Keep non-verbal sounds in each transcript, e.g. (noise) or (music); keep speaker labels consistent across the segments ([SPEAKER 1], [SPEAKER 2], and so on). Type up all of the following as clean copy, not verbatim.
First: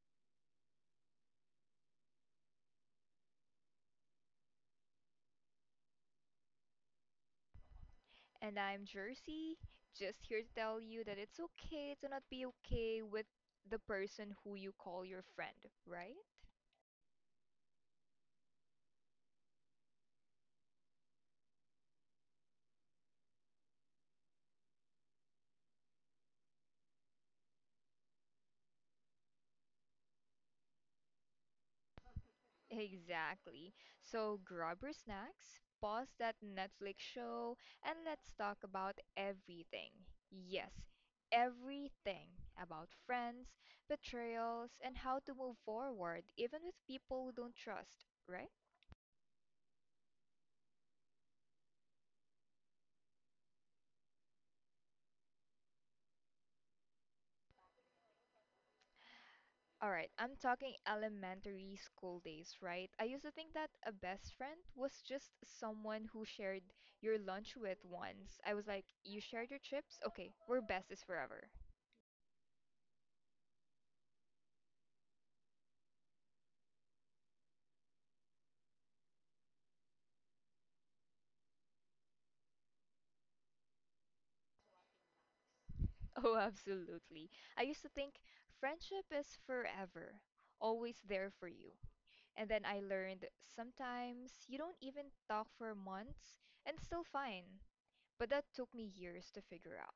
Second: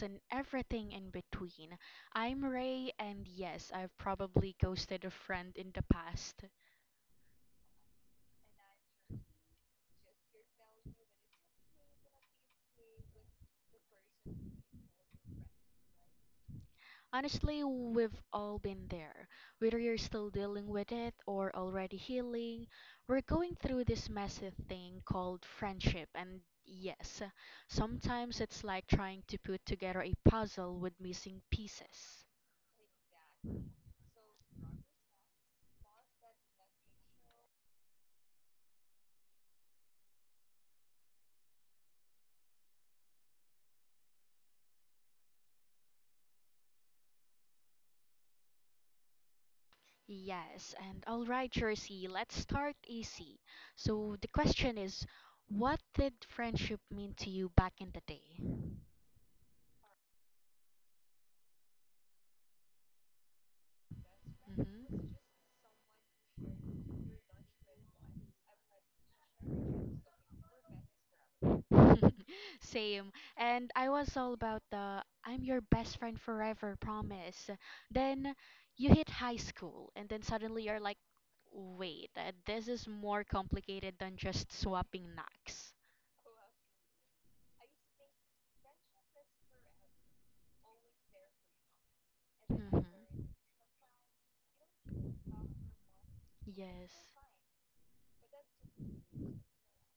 [SPEAKER 1] and Everything in Between. I'm Ray, and yes, I've probably ghosted a friend in the past.
[SPEAKER 2] And I'm Jersey, just here to tell you that it's okay to not be okay with the person who you call your friend, right?
[SPEAKER 1] Honestly, we've all been there. Whether you're still dealing with it or already healing, we're going through this messy thing called friendship, and yes, sometimes it's like trying to put together a puzzle with missing pieces.
[SPEAKER 2] Exactly. So grab your snacks, pause that Netflix show, and let's talk about everything. Yes, everything about friends, betrayals, and how to move forward, even with people who don't trust, right?
[SPEAKER 1] Yes, and all right, Jersey, let's start easy. So the question is, what did friendship mean to you back in the day?
[SPEAKER 2] All right, I'm talking elementary school days, right? I used to think that a best friend was
[SPEAKER 1] hmm
[SPEAKER 2] just someone who shared your lunch with once. I was like, you shared your chips? Okay, we're besties forever. (laughs)
[SPEAKER 1] (laughs) Same. And I was all about the I'm your best friend forever promise. Then you hit high school, and then suddenly you're like, wait, this is more complicated than just swapping knocks.
[SPEAKER 2] Oh, absolutely. I used to think friendship is forever, always there for you. And then I
[SPEAKER 1] hmm
[SPEAKER 2] learned sometimes you don't even talk for months and
[SPEAKER 1] Yes.
[SPEAKER 2] still fine. But that took me years to figure out.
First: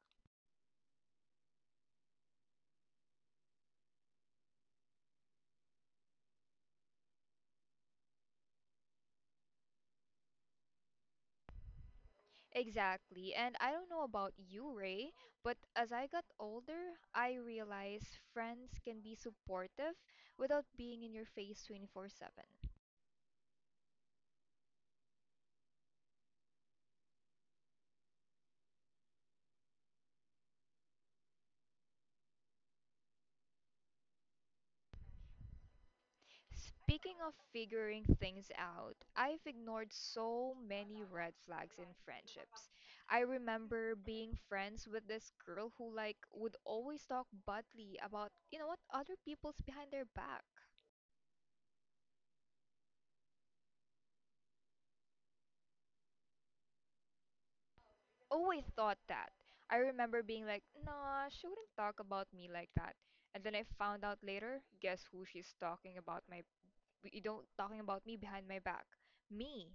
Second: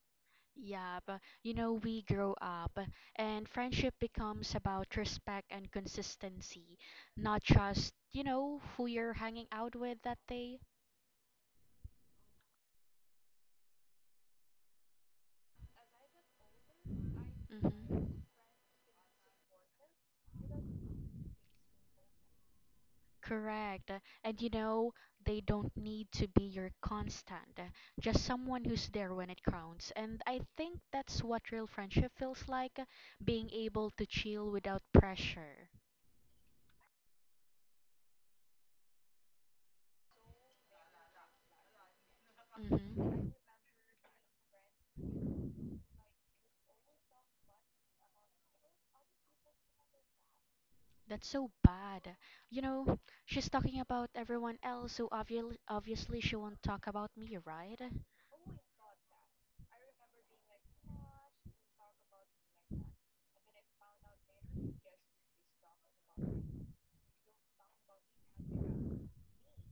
[SPEAKER 1] Yeah, but you know, we grow up and friendship becomes about respect and consistency, not just, you know, who you're hanging out with that day.
[SPEAKER 2] Exactly. And I don't know about you, Ray, but as I got older, I
[SPEAKER 1] Mm-hmm.
[SPEAKER 2] realized friends can be supportive without being in your face 24/7.
[SPEAKER 1] Correct. And you know, they don't need to be your constant, just someone who's there when it counts. And I think that's what real friendship feels like, being able to chill without pressure.
[SPEAKER 2] Speaking of figuring things out, I've ignored so many red flags in friendships. I
[SPEAKER 1] Mm-hmm.
[SPEAKER 2] remember being friends with this girl who like would always talk badly about, you know what, other people's behind their back.
[SPEAKER 1] That's so bad. You know, she's talking about everyone else, so obviously she won't talk about me, right?
[SPEAKER 2] Always thought that. I remember being like, nah, she wouldn't talk about me like that. And then I found out later, guess who she's talking about? My you don't talking about me behind my back. Me.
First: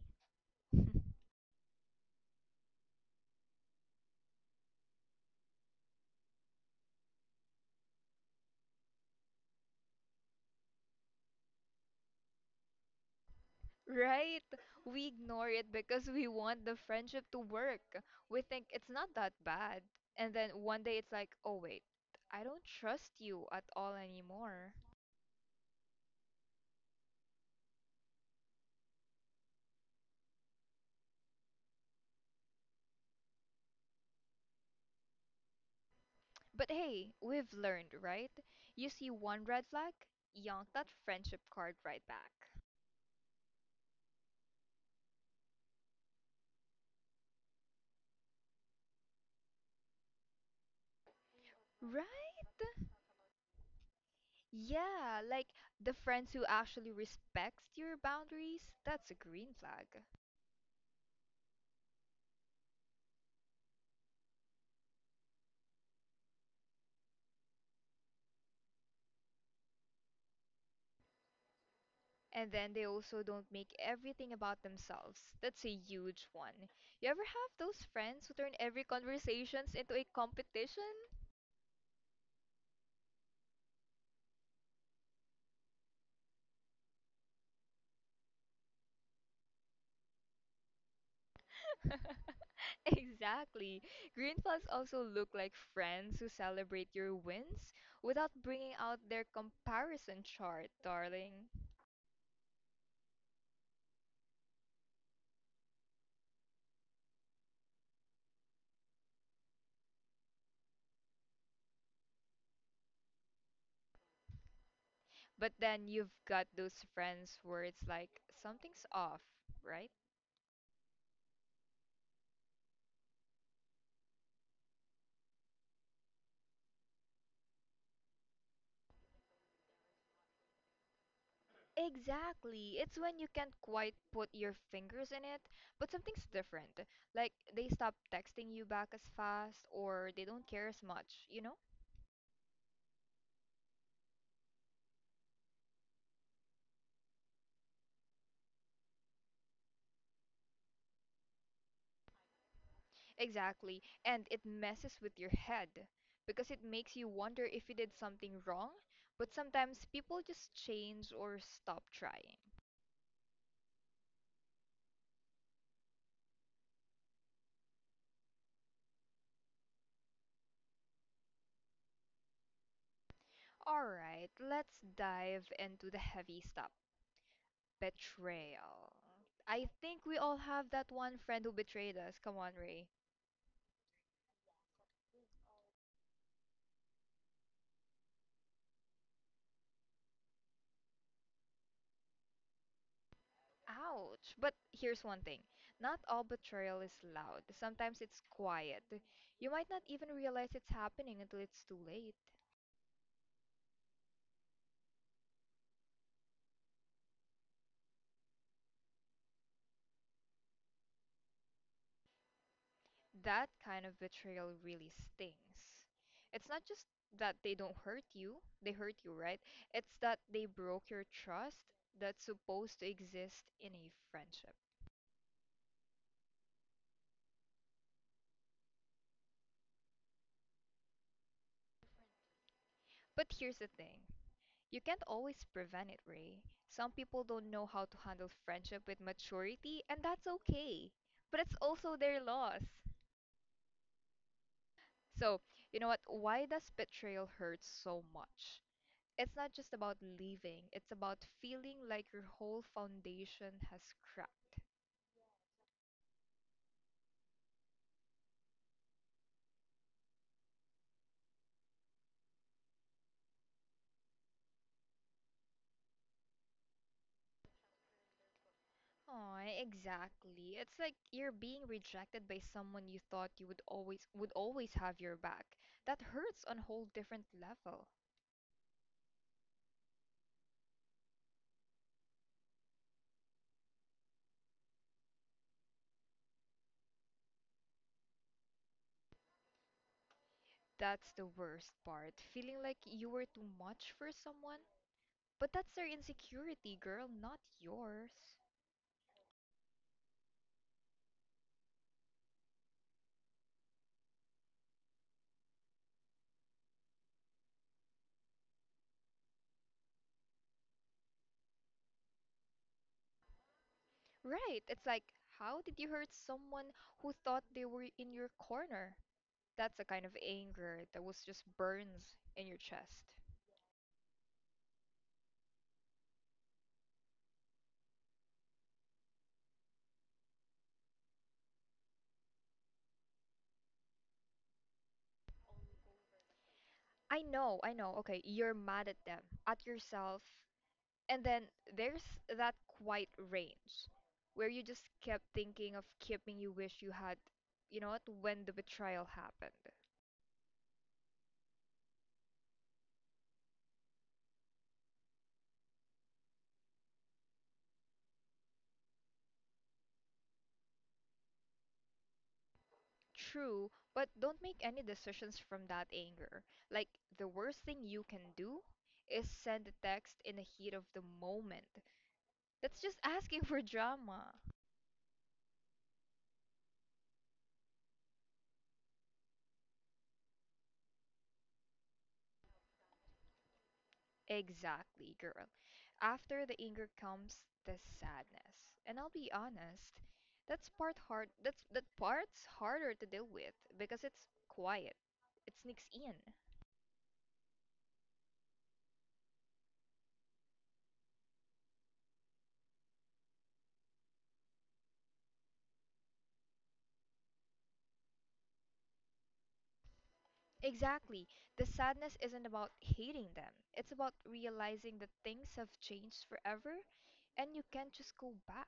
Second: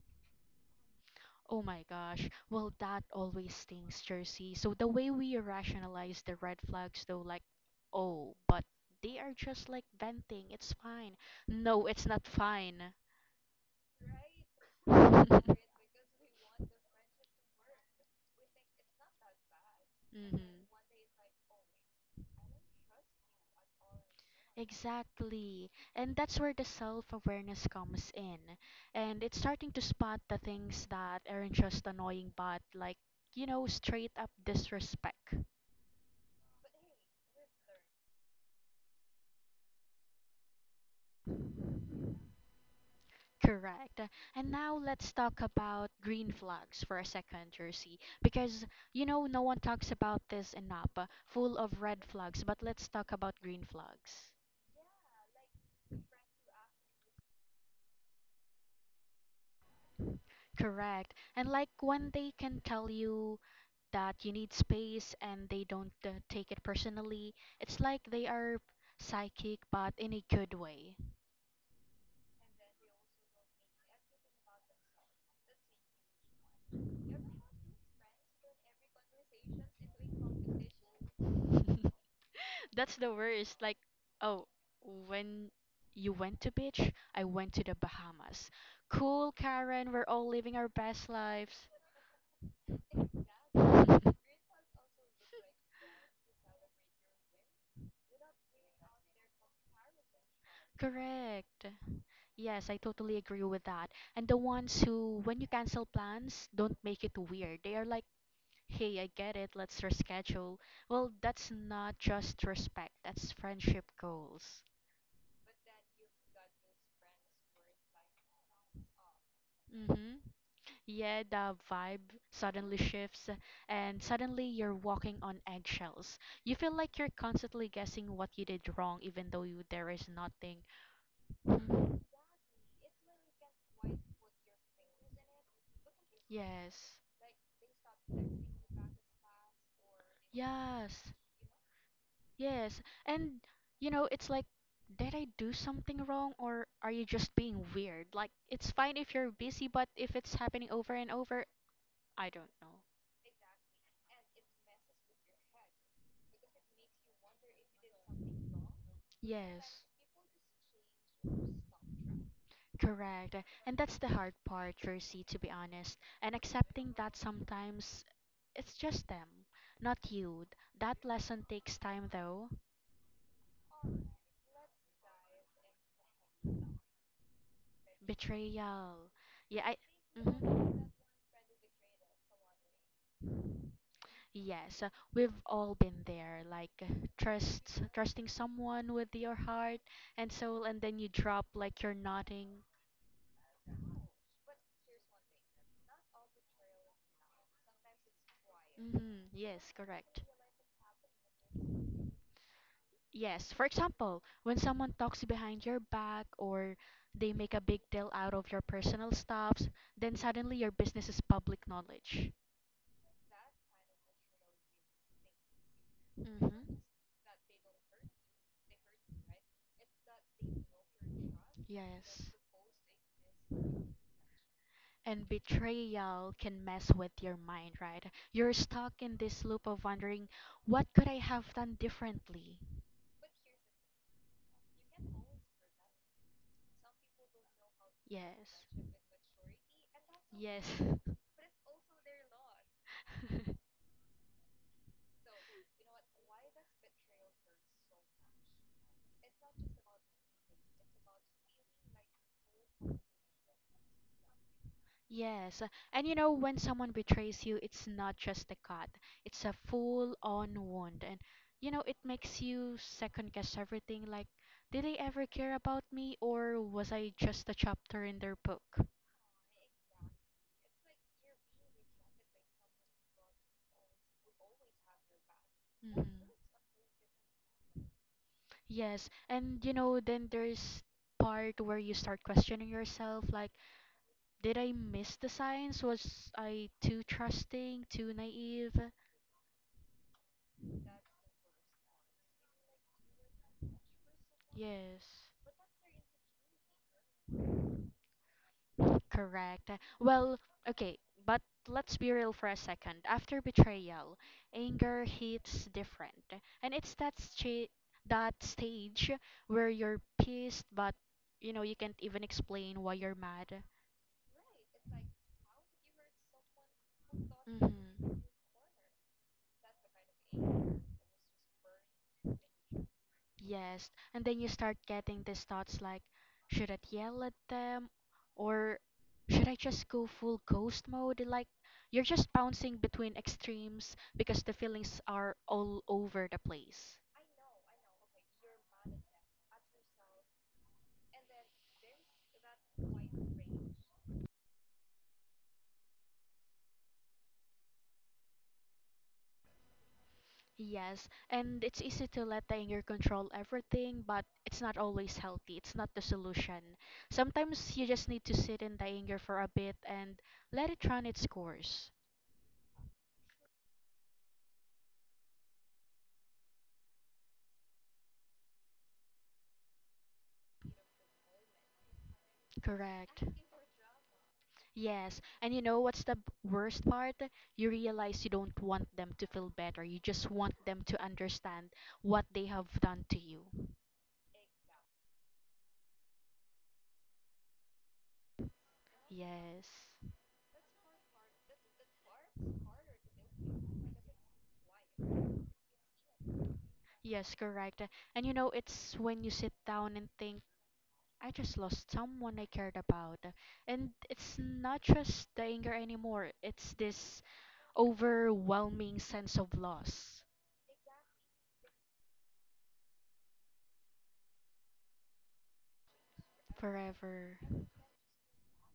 [SPEAKER 2] (laughs)
[SPEAKER 1] Oh my gosh. Well, that always stings, Jersey. So the way we rationalize the red flags, though, like, oh, but they are just like venting. It's fine. No, it's not fine.
[SPEAKER 2] Right? We ignore
[SPEAKER 1] (laughs)
[SPEAKER 2] it because we want the friendship to work. We think it's not that bad. And then
[SPEAKER 1] hmm
[SPEAKER 2] one day it's like, oh wait, I don't trust you at all anymore.
[SPEAKER 1] Exactly. And that's where the self-awareness comes in. And it's starting to spot the things that aren't just annoying, but like, you know, straight up disrespect.
[SPEAKER 2] But hey, we've learned, right? You see one red flag, yank that friendship card right back.
[SPEAKER 1] Correct. And now let's talk about green flags for a second, Jersey, because you know no one talks about this enough. Full of red
[SPEAKER 2] Right.
[SPEAKER 1] flags, but let's talk about green flags.
[SPEAKER 2] Yeah, like the friends who actually respects your boundaries, that's a green flag.
[SPEAKER 1] Correct. And like when they can tell you that you need space and they don't take it personally, it's like they are psychic but in a good way.
[SPEAKER 2] And then they also don't make everything about themselves. That's a huge one. You ever have those friends who turn every conversations into a competition?
[SPEAKER 1] (laughs) That's the worst. Like, oh, when you went to beach, I went to the Bahamas. Cool, Karen, we're all living our best lives.
[SPEAKER 2] (laughs) Exactly. Green
[SPEAKER 1] (laughs)
[SPEAKER 2] flags also look like friends who celebrate your wins without bringing out their comparison chart, darling.
[SPEAKER 1] Correct. Yes, I totally agree with that. And the ones who, when you cancel plans, don't make it weird. They are like, hey, I get it, let's reschedule. Well, that's not just respect, that's friendship goals.
[SPEAKER 2] But then you've got those friends where it's like something's off, right?
[SPEAKER 1] Mm-hmm. Yeah, the vibe suddenly shifts, and suddenly you're walking on eggshells. You feel like you're constantly guessing what you did wrong, even though you, there is nothing. Mhm.
[SPEAKER 2] Exactly. It's when you can't quite put your fingers in it, but something's different.
[SPEAKER 1] Yes.
[SPEAKER 2] Like they stop texting you back as fast or they don't care as
[SPEAKER 1] Yes.
[SPEAKER 2] much, you know?
[SPEAKER 1] Yes. And you know, it's like did I do something wrong or are you just being weird? Like it's fine if you're busy, but if it's happening over and over, I don't know.
[SPEAKER 2] Exactly. And it messes with your head because it makes you wonder if you did something wrong, but
[SPEAKER 1] Yes.
[SPEAKER 2] sometimes people just change or stop trying.
[SPEAKER 1] Correct. And that's the hard part, Jersey, to be honest. And accepting that sometimes it's just them, not you. That lesson takes time, though.
[SPEAKER 2] All right, let's dive into the heavy stuff. Betrayal.
[SPEAKER 1] Betrayal. Yeah,
[SPEAKER 2] I
[SPEAKER 1] I,
[SPEAKER 2] think we all have
[SPEAKER 1] hmm
[SPEAKER 2] that one friend who betrayed us. Come on, Ray.
[SPEAKER 1] Yes, we've all been there, like trusting someone with your heart and soul, and then you drop like you're nothing.
[SPEAKER 2] Ouch. But here's one thing. Not all betrayal is loud. Sometimes it's quiet. You might
[SPEAKER 1] Yes,
[SPEAKER 2] not even
[SPEAKER 1] correct.
[SPEAKER 2] realize it's happening until it's too late.
[SPEAKER 1] Yes, for example, when someone talks behind your back or they make a big deal out of your personal stuffs, then suddenly your business is public knowledge.
[SPEAKER 2] That kind of betrayal really stings. It's not
[SPEAKER 1] hmm
[SPEAKER 2] just that they don't hurt you, they hurt you, right? It's that they broke your trust that's
[SPEAKER 1] Yes.
[SPEAKER 2] supposed to exist in a friendship.
[SPEAKER 1] And betrayal can mess with your mind, right? You're stuck in this loop of wondering, what could I have done differently?
[SPEAKER 2] But here's the thing. You can't always prevent it, Ray. Some people don't know how to handle
[SPEAKER 1] Yes.
[SPEAKER 2] friendship with maturity, and that's
[SPEAKER 1] Yes.
[SPEAKER 2] okay. But it's also their loss.
[SPEAKER 1] (laughs)
[SPEAKER 2] So, you know what? Why does betrayal hurt so much? It's not just about leaving, it's about feeling like your whole foundation has cracked.
[SPEAKER 1] Yes. And you know, when someone betrays you, it's not just a cut, it's a full on wound. And you know, it makes you second guess everything like, did they ever care about me or was I just a chapter in their book?
[SPEAKER 2] Oh, exactly. It's like you're being rejected by someone you thought you would always have your back. That
[SPEAKER 1] hmm
[SPEAKER 2] hurts on a whole different level.
[SPEAKER 1] Yes, and you know, then there's part where you start questioning yourself, like, did I miss the signs? Was I too trusting, too naive?
[SPEAKER 2] That's the worst part, feeling like you were too much for someone.
[SPEAKER 1] Yes,
[SPEAKER 2] But that's their insecurity, girl, not yours.
[SPEAKER 1] correct. Well, okay, but let's be real for a second. After betrayal, anger hits different, and it's that sta that stage where you're pissed, but you know you can't even explain why you're mad.
[SPEAKER 2] Right, it's like, how did you hurt someone who thought they were in
[SPEAKER 1] hmm
[SPEAKER 2] your corner? That's a kind of anger that was just burns in your chest.
[SPEAKER 1] Yes. And then you start getting these thoughts like, should I yell at them? Or should I just go full ghost mode? Like, you're just bouncing between extremes because the feelings are all over the place.
[SPEAKER 2] I know, okay, you're mad at them, at yourself, and then there's that quiet range where you just kept thinking of keeping you wish you had, you know what, when the betrayal happened.
[SPEAKER 1] Yes, and it's easy to let the anger control everything, but it's not always healthy. It's not the solution. Sometimes.
[SPEAKER 2] True, but don't make any decisions from that anger. Like, the worst thing you can do is send a text in the heat of the moment. That's just (laughs) asking for drama.
[SPEAKER 1] Yes, and you know what's the worst part? You realize you don't want them to feel better. You just want them to understand what they have done to you.
[SPEAKER 2] Exactly, girl. After the anger comes the sadness. And I'll be
[SPEAKER 1] Yes.
[SPEAKER 2] honest, that part's harder to deal with because it's quiet. It sneaks in.
[SPEAKER 1] Yes, correct. And you know, it's when you sit down and think, I just lost someone I cared about. And it's not just the anger anymore, it's this overwhelming sense of loss
[SPEAKER 2] Exactly. The sadness isn't about hating them. It's about realizing that things have changed forever
[SPEAKER 1] forever.
[SPEAKER 2] and you can't just go back.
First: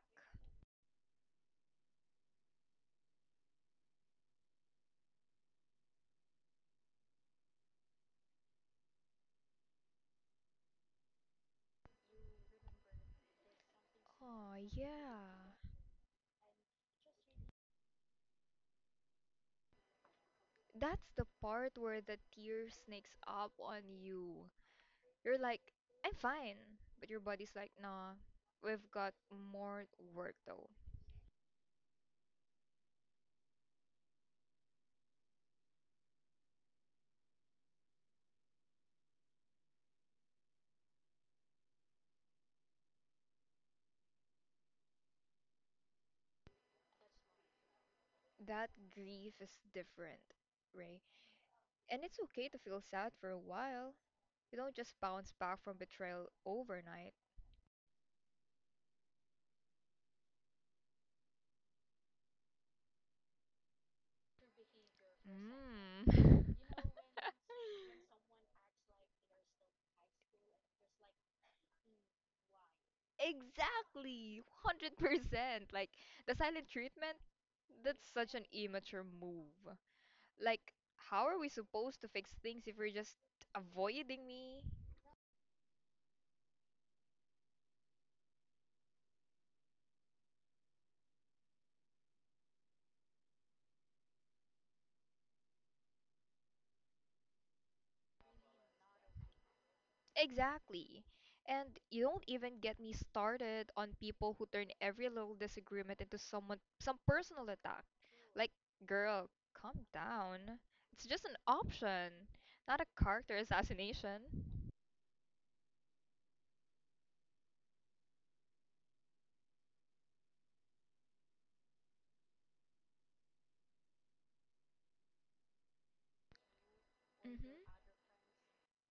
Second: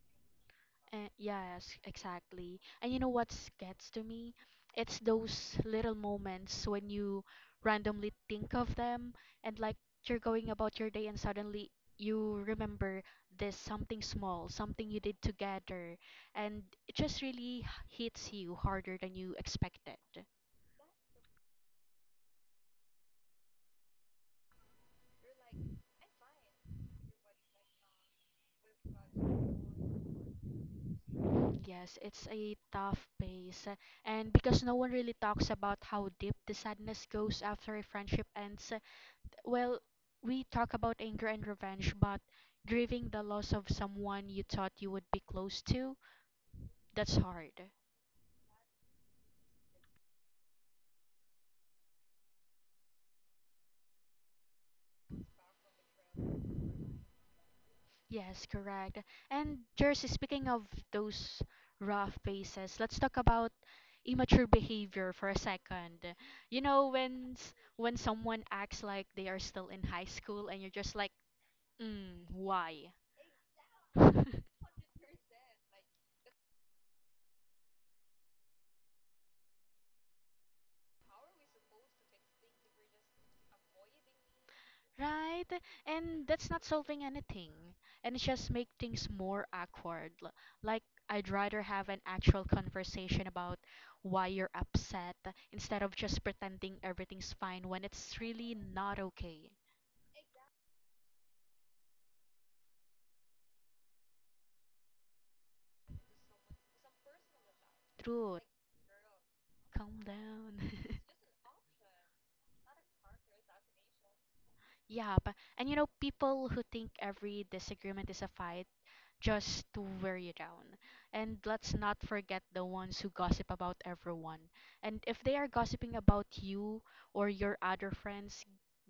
[SPEAKER 1] Yes, exactly. And you know what gets to me? It's those little moments when you randomly think of them and like you're going about your day and suddenly you remember this something small,
[SPEAKER 2] Oh,
[SPEAKER 1] something you did
[SPEAKER 2] yeah.
[SPEAKER 1] together, and it just really hits you harder than you expected.
[SPEAKER 2] That's the part where the tear sneaks up on you. You're like, I'm fine. But your body's like, nah, we've got more work though.
[SPEAKER 1] Yes, it's a tough pace. And because no one really talks about how deep the sadness goes after a friendship ends, well, we talk about anger and revenge, but grieving the loss of someone you thought you would be close to, that's hard.
[SPEAKER 2] That grief is different, Ray. And it's okay to feel sad for a while. You don't just bounce back from betrayal overnight.
[SPEAKER 1] Yes, correct. And Jersey, speaking of those rough phases, let's talk about immature behavior for a second.
[SPEAKER 2] Mm.
[SPEAKER 1] You know,
[SPEAKER 2] (laughs)
[SPEAKER 1] when when someone acts like they are still in high school and you're just like, mm, why?
[SPEAKER 2] Exactly,
[SPEAKER 1] (laughs)
[SPEAKER 2] 100%. Like the silent treatment, that's such an immature move. Like, how are we supposed to fix things if we're just avoiding me?
[SPEAKER 1] Right? And that's not solving anything. And it's just make things more awkward. Like I'd rather have an actual conversation about why you're upset instead of just pretending everything's fine when it's really not okay.
[SPEAKER 2] Exactly. And you don't even get me started on people who turn every little disagreement into some personal attack.
[SPEAKER 1] Truth,
[SPEAKER 2] Like, girl, calm
[SPEAKER 1] calm down.
[SPEAKER 2] down. It's
[SPEAKER 1] (laughs)
[SPEAKER 2] just an option, not a character assassination.
[SPEAKER 1] Yeah, but and you know people who think every disagreement is a fight just to wear you down. And let's not forget the ones who gossip about everyone. And if they are gossiping about you or your
[SPEAKER 2] Mm-hmm.
[SPEAKER 1] other friends,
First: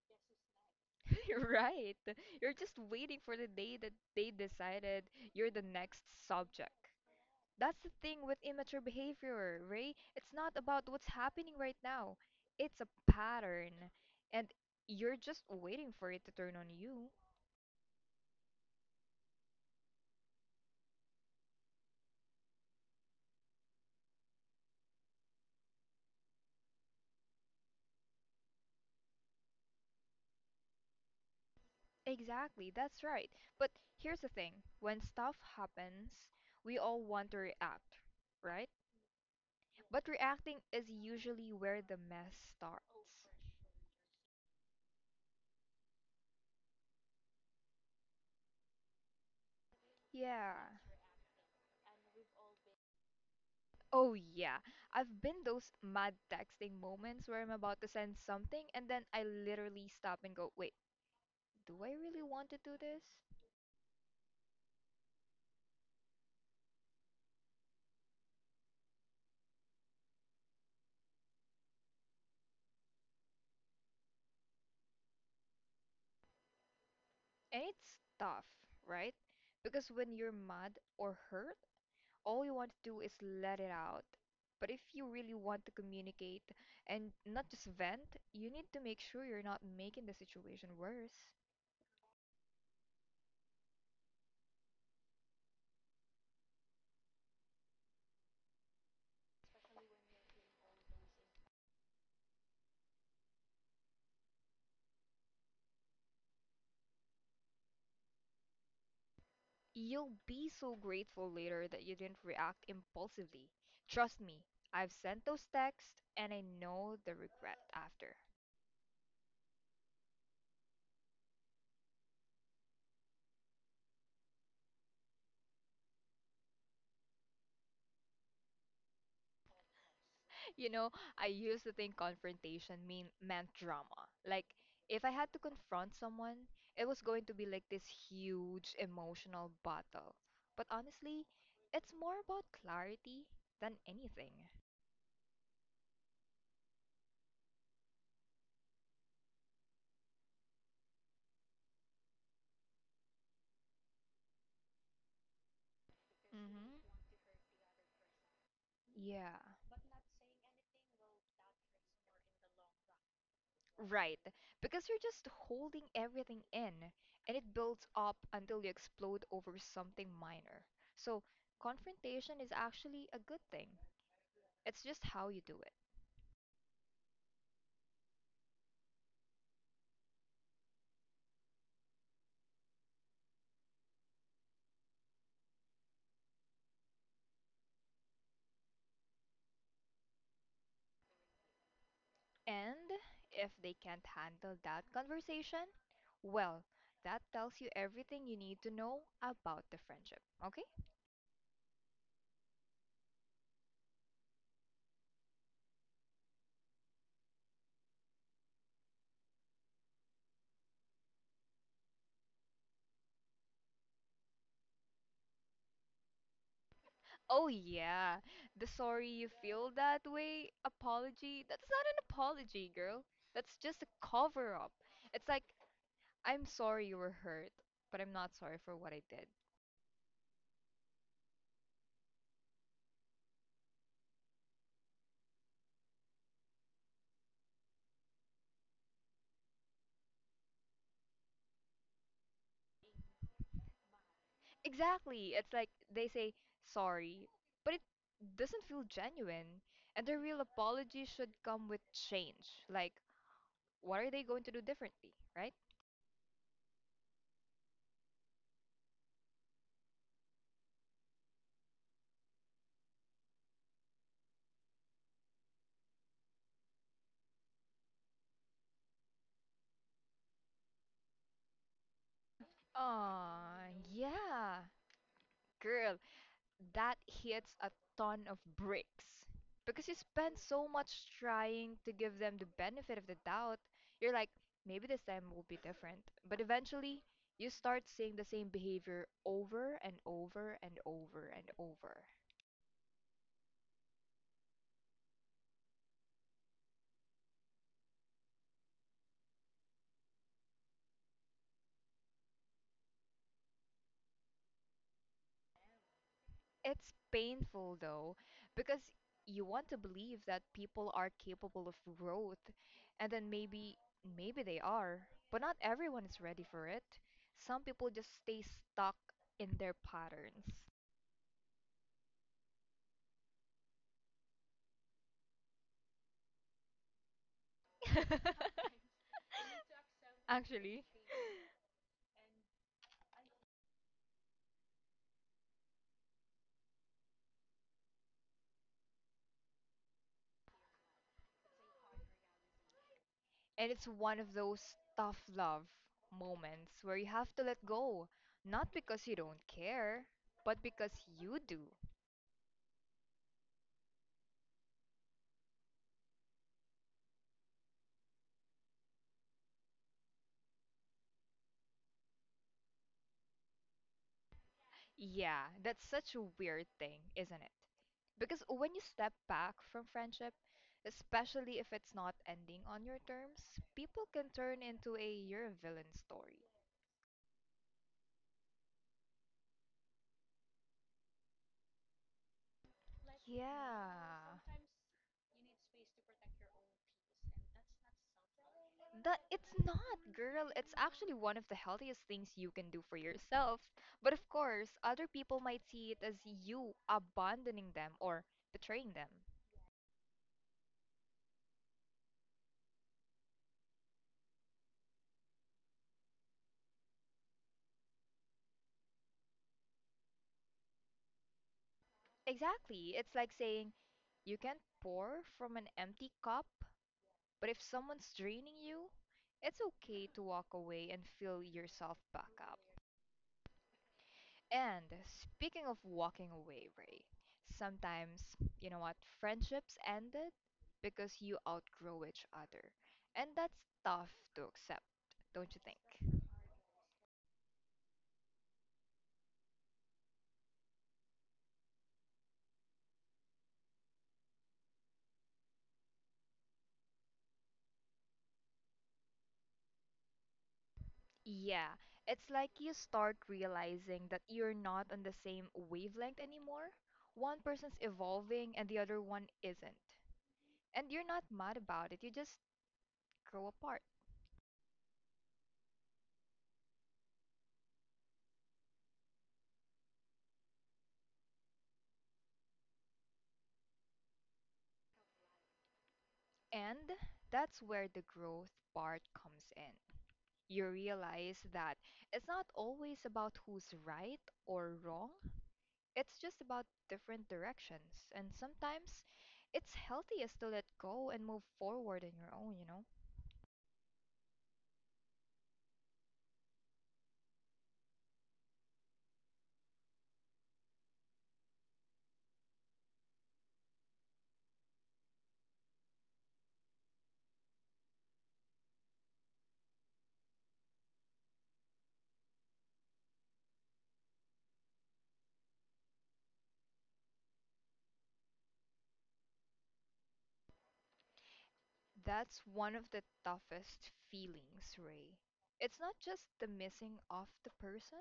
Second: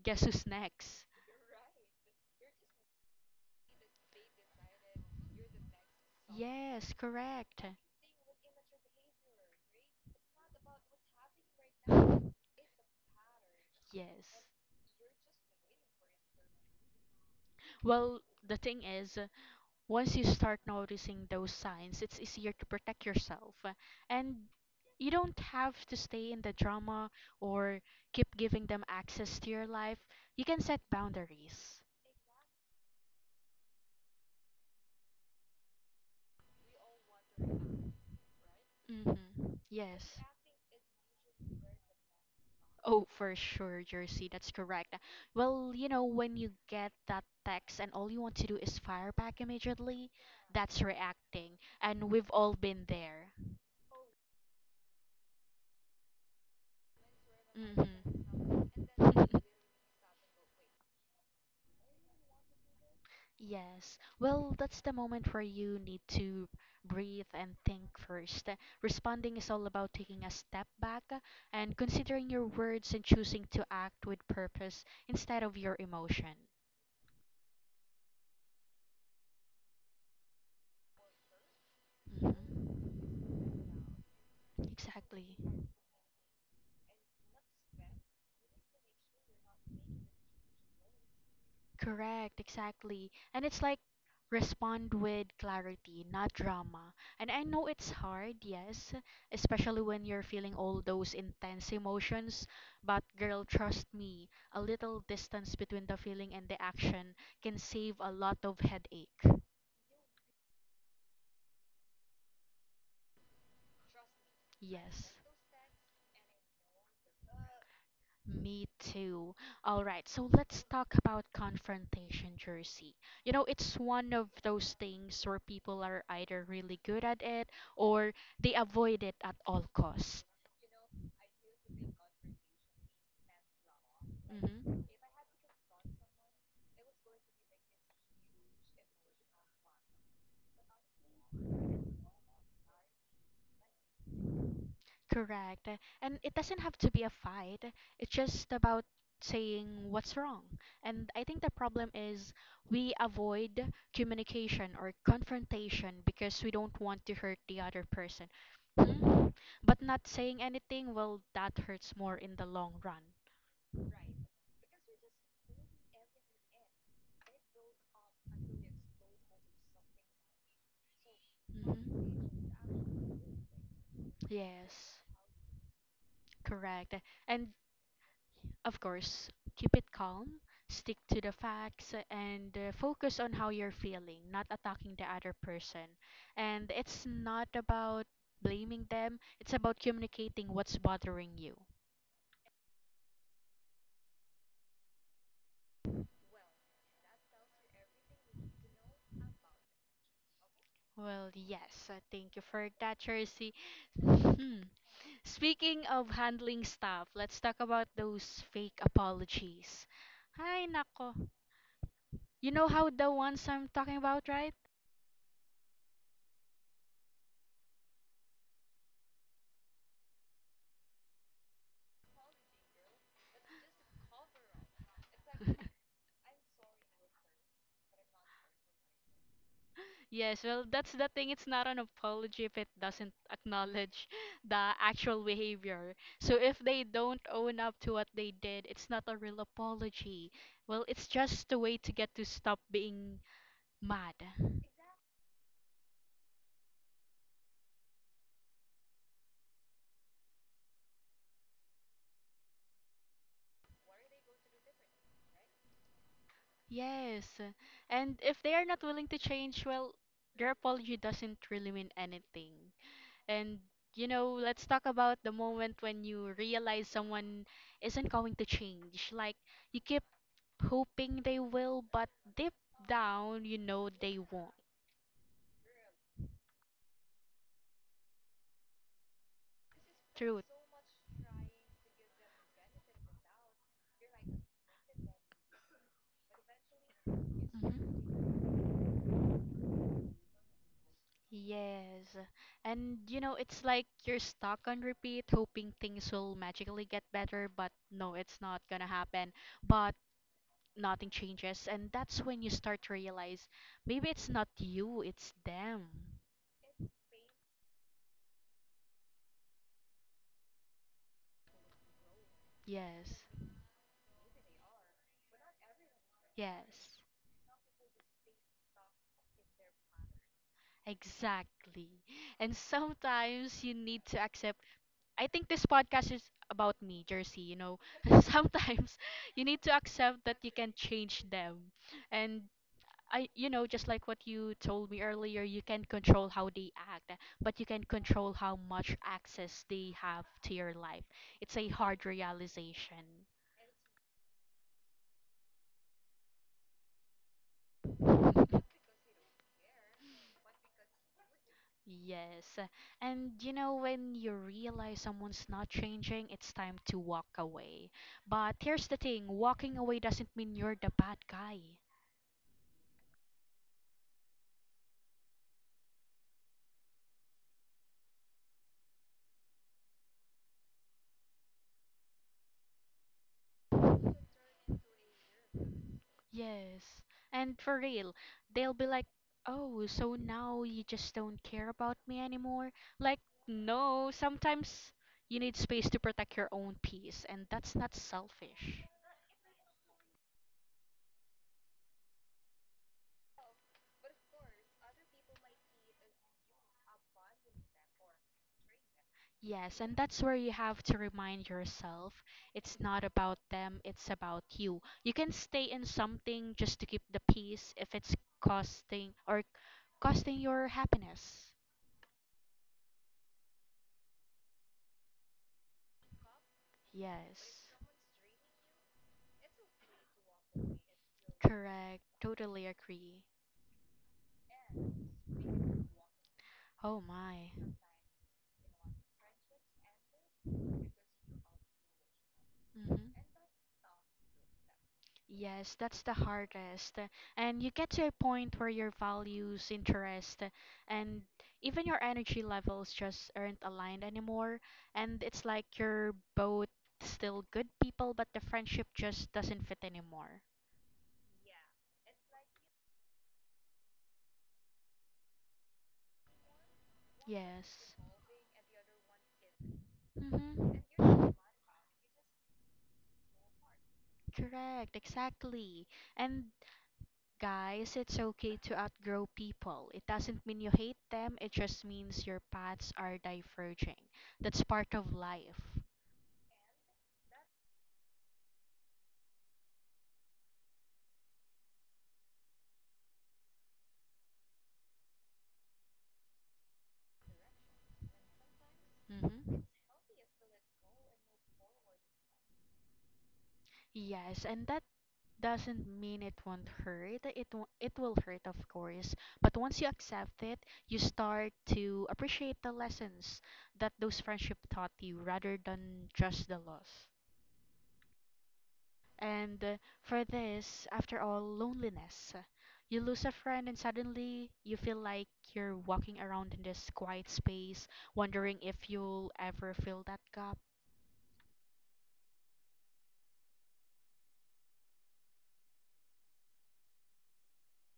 [SPEAKER 1] guess who's next?
[SPEAKER 2] (laughs) You're right. You're just waiting for the day that they decided you're the next subject.
[SPEAKER 1] Yes, correct.
[SPEAKER 2] That's the thing with immature behavior, Ray. It's not about what's happening right now.
[SPEAKER 1] (laughs)
[SPEAKER 2] It's a pattern.
[SPEAKER 1] Yes.
[SPEAKER 2] And you're just waiting for it to turn on you.
[SPEAKER 1] Well, the thing is, once you start noticing those signs, it's easier to protect yourself. And you don't have to stay in the drama or keep giving them access to your life. You can set boundaries.
[SPEAKER 2] Exactly, that's right. But here's the thing, when stuff happens, we all want to react, right?
[SPEAKER 1] Mm-hmm.
[SPEAKER 2] But
[SPEAKER 1] Yes.
[SPEAKER 2] reacting is usually where the mess
[SPEAKER 1] Oh,
[SPEAKER 2] starts.
[SPEAKER 1] for sure, Jersey. That's correct. Well, you know, when you get that text and all you want to do is fire back immediately,
[SPEAKER 2] Yeah.
[SPEAKER 1] that's reacting. And we've all been there.
[SPEAKER 2] Oh, yeah. I've been those mad texting moments where I'm about to send
[SPEAKER 1] Mm-hmm.
[SPEAKER 2] something and then I
[SPEAKER 1] (laughs)
[SPEAKER 2] literally stop and go, wait, do I really want to do this?
[SPEAKER 1] Yes. Well, that's the moment where you need to breathe and think first. Responding is all about taking a step back and considering your words and choosing to act with purpose instead of your emotion.
[SPEAKER 2] And it's tough, right? Because when you're mad or hurt, all you want
[SPEAKER 1] hmm
[SPEAKER 2] to do is let it out. But if you really
[SPEAKER 1] Exactly.
[SPEAKER 2] want to communicate and not just vent, you need to make sure you're not making the situation worse.
[SPEAKER 1] Correct, exactly. And it's like respond with clarity, not drama. And I know it's hard, yes, especially when you're feeling all those intense emotions, but girl, trust me, a little distance between the feeling and the action can save a lot of headache.
[SPEAKER 2] You'll be so grateful later that you didn't react impulsively. Trust me, I've
[SPEAKER 1] Yes.
[SPEAKER 2] sent those texts and I know the regret after.
[SPEAKER 1] Me too. All right, so let's talk about confrontation, Jersey. You know, it's one of those things where people are either really good at it or they avoid it at all costs.
[SPEAKER 2] You know, I used to think confrontation meant drama. Like
[SPEAKER 1] hmm
[SPEAKER 2] if I had to confront someone, it was going to be like this huge emotional battle. But honestly, it's more about clarity than anything.
[SPEAKER 1] Correct. And it doesn't have to be a fight. It's just about saying what's wrong. And I think the problem is we avoid communication or confrontation because we don't
[SPEAKER 2] Mm-hmm.
[SPEAKER 1] want to hurt the other person.
[SPEAKER 2] Yeah,
[SPEAKER 1] Mhm. But not saying anything, well, that hurts more in the long run.
[SPEAKER 2] right. Because you're just holding everything in and it builds up until you explode over something minor. So, confrontation is actually a
[SPEAKER 1] Mhm.
[SPEAKER 2] good thing. It's
[SPEAKER 1] Yes,
[SPEAKER 2] just how you do it.
[SPEAKER 1] correct. And of course, keep it calm, stick to the facts, and focus on how you're feeling, not attacking the other person. And it's not about blaming them, it's about communicating what's bothering you.
[SPEAKER 2] And if they can't handle that conversation, well, that tells you everything you need to know about the friendship, okay?
[SPEAKER 1] Well, yes, thank you for that, Jersey. Hmm. Speaking of handling stuff, let's talk about those fake apologies. Hi, nako. You know how the ones I'm talking about, right?
[SPEAKER 2] Oh, yeah. The sorry you feel that way apology. That's not an apology, girl. That's just a cover up. It's like,
[SPEAKER 1] (laughs)
[SPEAKER 2] I'm sorry you were hurt, but I'm not sorry for what I did.
[SPEAKER 1] Yes, well, that's the thing. It's not an apology if it doesn't (laughs) acknowledge the actual behavior. So if they don't own up to what they did, it's not a real apology. Well, it's just a way to get to stop being mad.
[SPEAKER 2] Exactly. It's like they say sorry, but it doesn't feel genuine. And a real apology should come with change. Like, what are they going to do differently, right?
[SPEAKER 1] Yes. And if they are not willing to change, well, their apology doesn't really mean anything. And, you know, let's talk about the moment when you realize someone isn't going to change. Like, you keep hoping they will, but deep down, you
[SPEAKER 2] Aw,
[SPEAKER 1] know they won't.
[SPEAKER 2] yeah. Girl, that hits a ton of bricks. Because you spend
[SPEAKER 1] Truth.
[SPEAKER 2] so much trying to give them the benefit of the doubt, you're like, maybe this time will be different. But eventually, you start
[SPEAKER 1] hmm
[SPEAKER 2] seeing the same behavior over and over and over and over.
[SPEAKER 1] Yes. And you know, it's like you're stuck on repeat, hoping things will magically get better, but no, it's not gonna happen. But nothing changes, and that's when you start to realize maybe it's not you, it's them.
[SPEAKER 2] It's painful though, because you want to believe that people are capable of growth, and
[SPEAKER 1] Yes.
[SPEAKER 2] then maybe they are, but not everyone is ready for it.
[SPEAKER 1] Yes.
[SPEAKER 2] Some people just stay stuck in their patterns.
[SPEAKER 1] Exactly. And sometimes you need to accept, I think this podcast is about me, Jersey. You know, (laughs) sometimes you need to
[SPEAKER 2] (laughs)
[SPEAKER 1] accept that you can
[SPEAKER 2] Actually,
[SPEAKER 1] change them. And I, you know, just like what you told me earlier, you can control how they act, but you can control how much access they have to your life. It's a hard realization.
[SPEAKER 2] and it's one of those tough love moments where you have to let go, not
[SPEAKER 1] (laughs)
[SPEAKER 2] because you don't care, but because you do.
[SPEAKER 1] Yes. And you know, when you realize someone's not changing, it's time to walk away. But here's the thing, walking away doesn't mean you're the bad guy.
[SPEAKER 2] Yeah, that's such a weird thing, isn't it? Because when you step back from friendship, especially if it's not ending on your terms, people can turn into a you're a villain story.
[SPEAKER 1] Yes. And for real, they'll be like, "Oh, so now you just don't care about me anymore?" Like, no,
[SPEAKER 2] Yeah.
[SPEAKER 1] sometimes you need space to protect your own peace, and that's not selfish.
[SPEAKER 2] That it's not, girl. It's actually one of the healthiest things you can do for yourself. But of course, other people might see it as you abandoning them or betraying them.
[SPEAKER 1] Yes, and that's where you have to remind yourself it's not about them, it's about you. You can stay in something just to keep the peace if it's costing or costing your happiness.
[SPEAKER 2] Exactly. It's like saying you can't pour from an empty cup. But if
[SPEAKER 1] Yes.
[SPEAKER 2] someone's draining you, it's okay to walk away and fill yourself
[SPEAKER 1] Correct.
[SPEAKER 2] back up.
[SPEAKER 1] Totally agree.
[SPEAKER 2] And speaking of walking away, Ray,
[SPEAKER 1] Oh my.
[SPEAKER 2] sometimes, you know what, friendships ended because you outgrow each other.
[SPEAKER 1] Mhm.
[SPEAKER 2] And that's tough to accept, don't you
[SPEAKER 1] Yes, that's the
[SPEAKER 2] think?
[SPEAKER 1] hardest. And you get to a point where your values, interest, and even your energy levels just aren't aligned anymore. And it's like you're both still good people, but the friendship just doesn't fit anymore.
[SPEAKER 2] Yeah, it's like you start realizing that you're not on the same wavelength anymore. One person's
[SPEAKER 1] Yes.
[SPEAKER 2] evolving and the other one isn't. And you're not
[SPEAKER 1] Mm-hmm.
[SPEAKER 2] mad about it, you just grow apart.
[SPEAKER 1] Correct, exactly. And guys, it's okay to outgrow people. It doesn't mean you hate them, it just means your paths are diverging. That's part of life.
[SPEAKER 2] And that's where the growth part comes in. You realize that it's not always about who's right or wrong, it's just about different directions. And sometimes
[SPEAKER 1] Hmm.
[SPEAKER 2] it's healthiest to let go and move forward on your own, you know?
[SPEAKER 1] Yes, and that doesn't mean it won't hurt. It will hurt, of course. But once you accept it, you start to appreciate the lessons that those friendship taught you rather than just the loss. And for this, after all, loneliness. You lose a friend and suddenly you feel like you're walking around in this quiet space, wondering if you'll ever fill that gap.
[SPEAKER 2] That's one of the toughest feelings, Ray. It's not just the missing of the person,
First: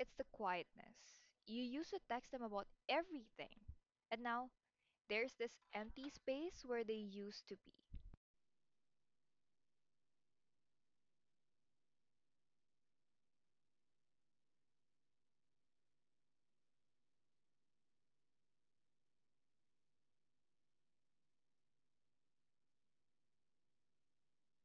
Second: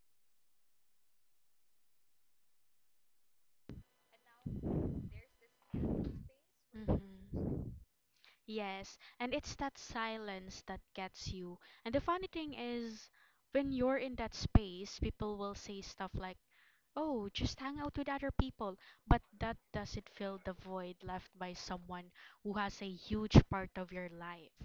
[SPEAKER 2] it's the quietness. You used to text them about everything, and now there's this empty space where they used to
[SPEAKER 1] Hmm.
[SPEAKER 2] be.
[SPEAKER 1] Yes, and it's that silence that gets you. And the funny thing is, when you're in that space, people will say stuff like, "Oh, just hang out with other people," but that doesn't fill the void left by someone who has a huge part of your life.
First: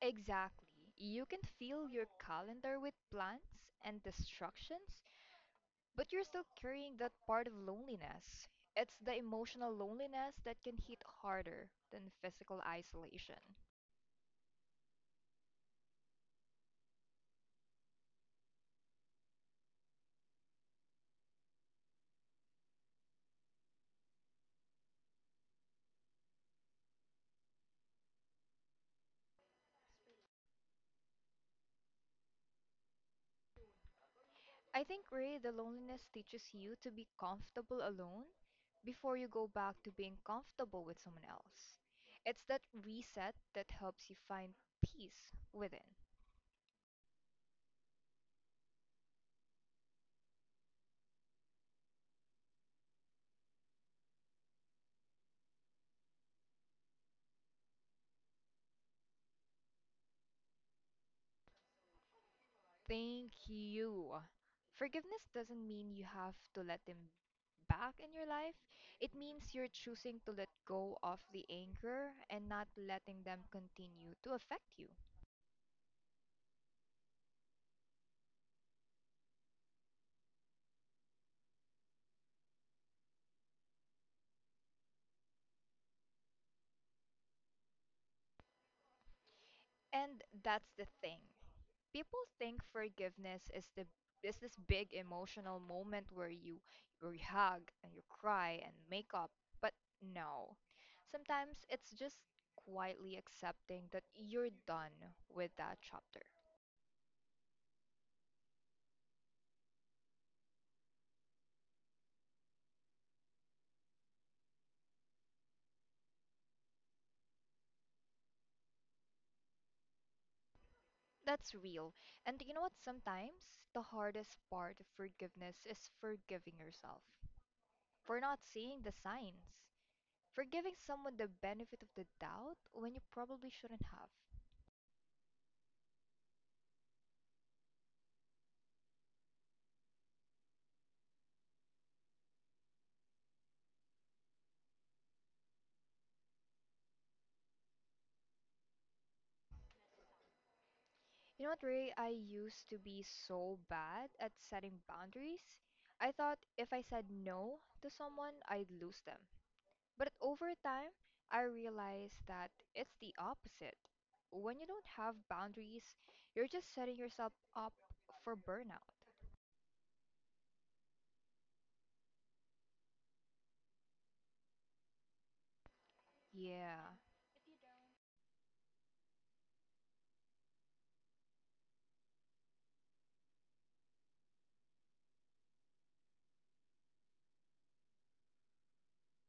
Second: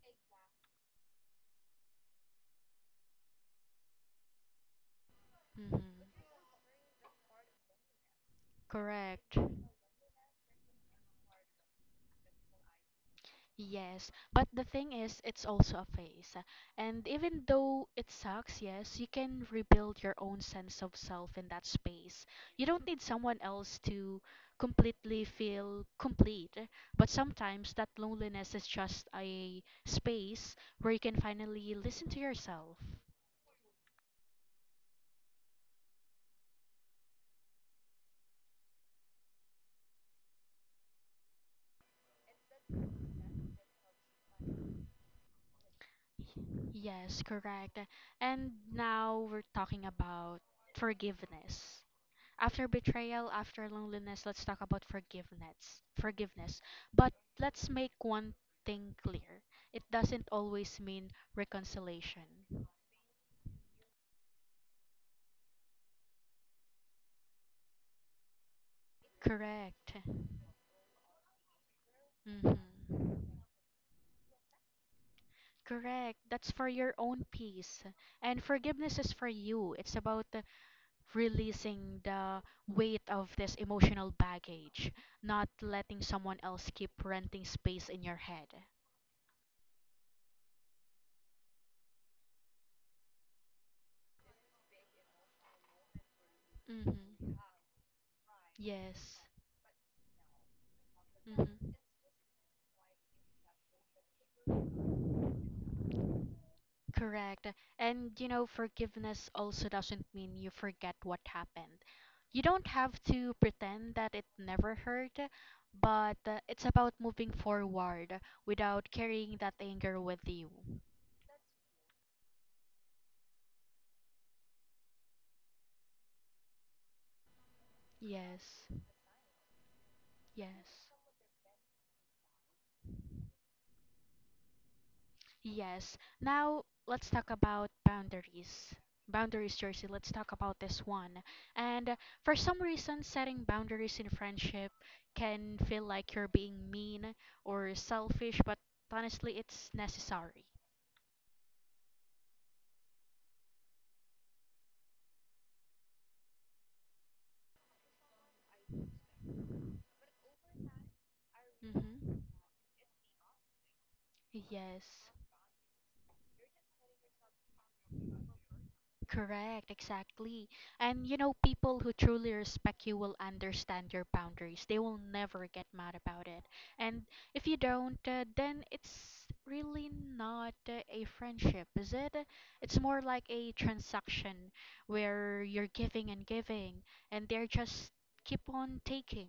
[SPEAKER 2] Exactly. You can fill your calendar with plans and distractions,
[SPEAKER 1] Hmm.
[SPEAKER 2] but you're still carrying that part of loneliness. It's the
[SPEAKER 1] Correct.
[SPEAKER 2] emotional loneliness that can hit harder than physical isolation.
[SPEAKER 1] Yes, but the thing is, it's also a phase. And even though it sucks, yes, you can rebuild your own sense of self in that space. You don't need someone else to completely feel complete. But sometimes that loneliness is just a space where you can finally listen to yourself.
[SPEAKER 2] I think, Ray, the loneliness teaches you to be comfortable alone before you go back to being comfortable with someone else. It's that reset that helps you find peace within.
[SPEAKER 1] Yes, correct. And now we're talking about forgiveness. After betrayal, after loneliness, let's talk about forgiveness. Forgiveness. But let's make one thing clear. It doesn't always mean reconciliation.
[SPEAKER 2] Thank you. Forgiveness doesn't mean you have to let them back in your life. It means you're
[SPEAKER 1] Correct.
[SPEAKER 2] choosing to let go of the anger and
[SPEAKER 1] Mm-hmm.
[SPEAKER 2] not letting them continue to affect you.
[SPEAKER 1] Correct. That's for your own peace. And forgiveness is for you. It's about releasing the weight of this emotional baggage, not letting someone else keep renting space in your head.
[SPEAKER 2] And that's the thing. People think forgiveness is this big emotional moment where you
[SPEAKER 1] Mm-hmm.
[SPEAKER 2] hug and you cry and make
[SPEAKER 1] Yes.
[SPEAKER 2] up. But no. Sometimes
[SPEAKER 1] Mm-hmm.
[SPEAKER 2] it's just quietly accepting that you're done with that chapter.
[SPEAKER 1] Correct. And you know, forgiveness also doesn't mean you forget what happened. You don't have to pretend that it never hurt, but it's about moving forward without carrying that anger with you.
[SPEAKER 2] That's real. And you know what? Sometimes the hardest part of forgiveness is forgiving yourself for not
[SPEAKER 1] Yes,
[SPEAKER 2] seeing the signs. Forgiving
[SPEAKER 1] yes.
[SPEAKER 2] someone the benefit of the doubt when you probably shouldn't have.
[SPEAKER 1] Yes. Now let's talk about boundaries. Boundaries, Jersey. Let's talk about this one. And for some reason, setting boundaries in friendship can feel like you're being mean or selfish, but honestly, it's necessary.
[SPEAKER 2] You know what, Ray? I used to be so bad at setting boundaries. I thought if I said no to someone, I'd lose them. But over time, I
[SPEAKER 1] Mm-hmm.
[SPEAKER 2] realized that it's the opposite. When you don't
[SPEAKER 1] Yes.
[SPEAKER 2] have boundaries, you're just setting yourself up for burnout.
[SPEAKER 1] Correct, exactly. And you know, people who truly respect you will understand your boundaries. They will never get mad about it.
[SPEAKER 2] Yeah,
[SPEAKER 1] And if you don't, then it's really not a friendship, is it? It's more like a transaction where you're giving and giving, and they're just keep on taking.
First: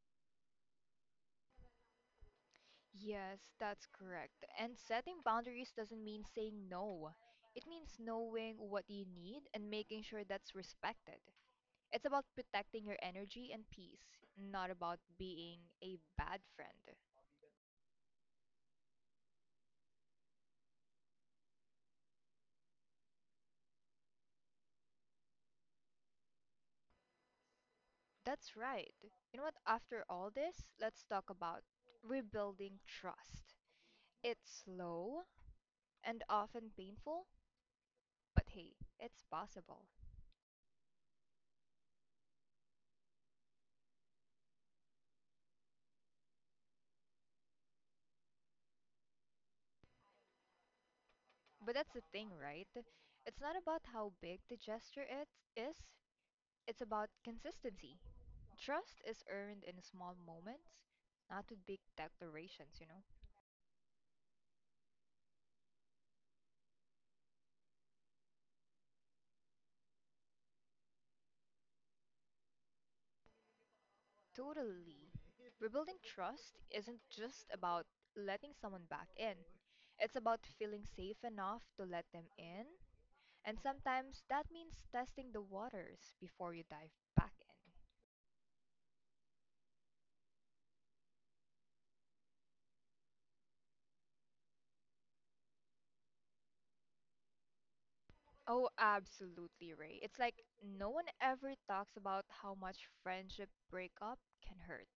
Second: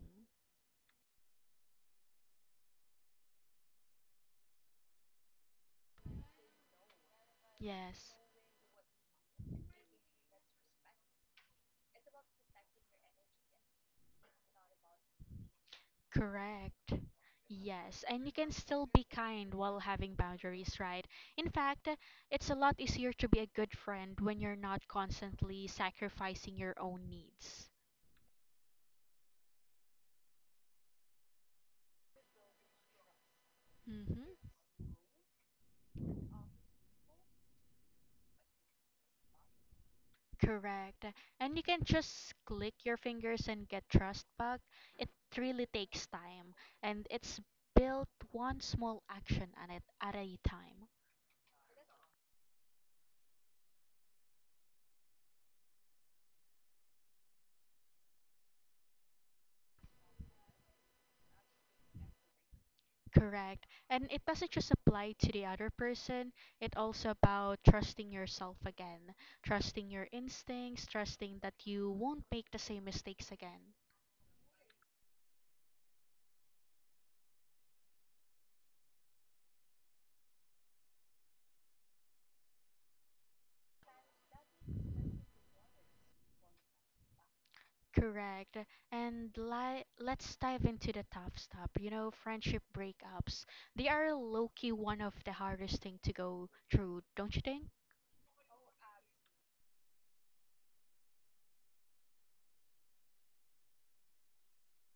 [SPEAKER 2] yes, that's correct. And setting boundaries doesn't mean saying no. It means
[SPEAKER 1] Yes,
[SPEAKER 2] knowing what you need and making sure that's respected. It's about protecting your energy and peace, not about being a bad
[SPEAKER 1] correct.
[SPEAKER 2] friend.
[SPEAKER 1] Yes, and you can still be kind while having boundaries, right? In fact, it's a lot easier to be a good friend when you're not constantly sacrificing your own needs.
[SPEAKER 2] That's right. You know what? After all this, let's talk about rebuilding trust.
[SPEAKER 1] Mm-hmm.
[SPEAKER 2] It's slow and often painful, but hey, it's possible.
[SPEAKER 1] Correct. And you can just click your fingers and get trust back. It really takes time, and it's built one small action at a time.
[SPEAKER 2] But that's the thing, right? It's not about how big the gesture it is, It's about consistency. Trust is earned in small moments, not with big declarations, you know?
[SPEAKER 1] Correct. And it doesn't just apply to the other person, it also about trusting yourself again, trusting your instincts, trusting that you won't make the same mistakes again.
[SPEAKER 2] Totally. Rebuilding trust isn't just about letting someone back in, it's about feeling safe enough to let them in. And sometimes that means testing the waters before you dive back in.
[SPEAKER 1] Correct. And let's dive into the tough stuff. You know, friendship breakups. They are low key one of the hardest thing to go through, don't you think?
[SPEAKER 2] Oh, absolutely, Ray. It's like no one ever talks about how much friendship breakup can hurt.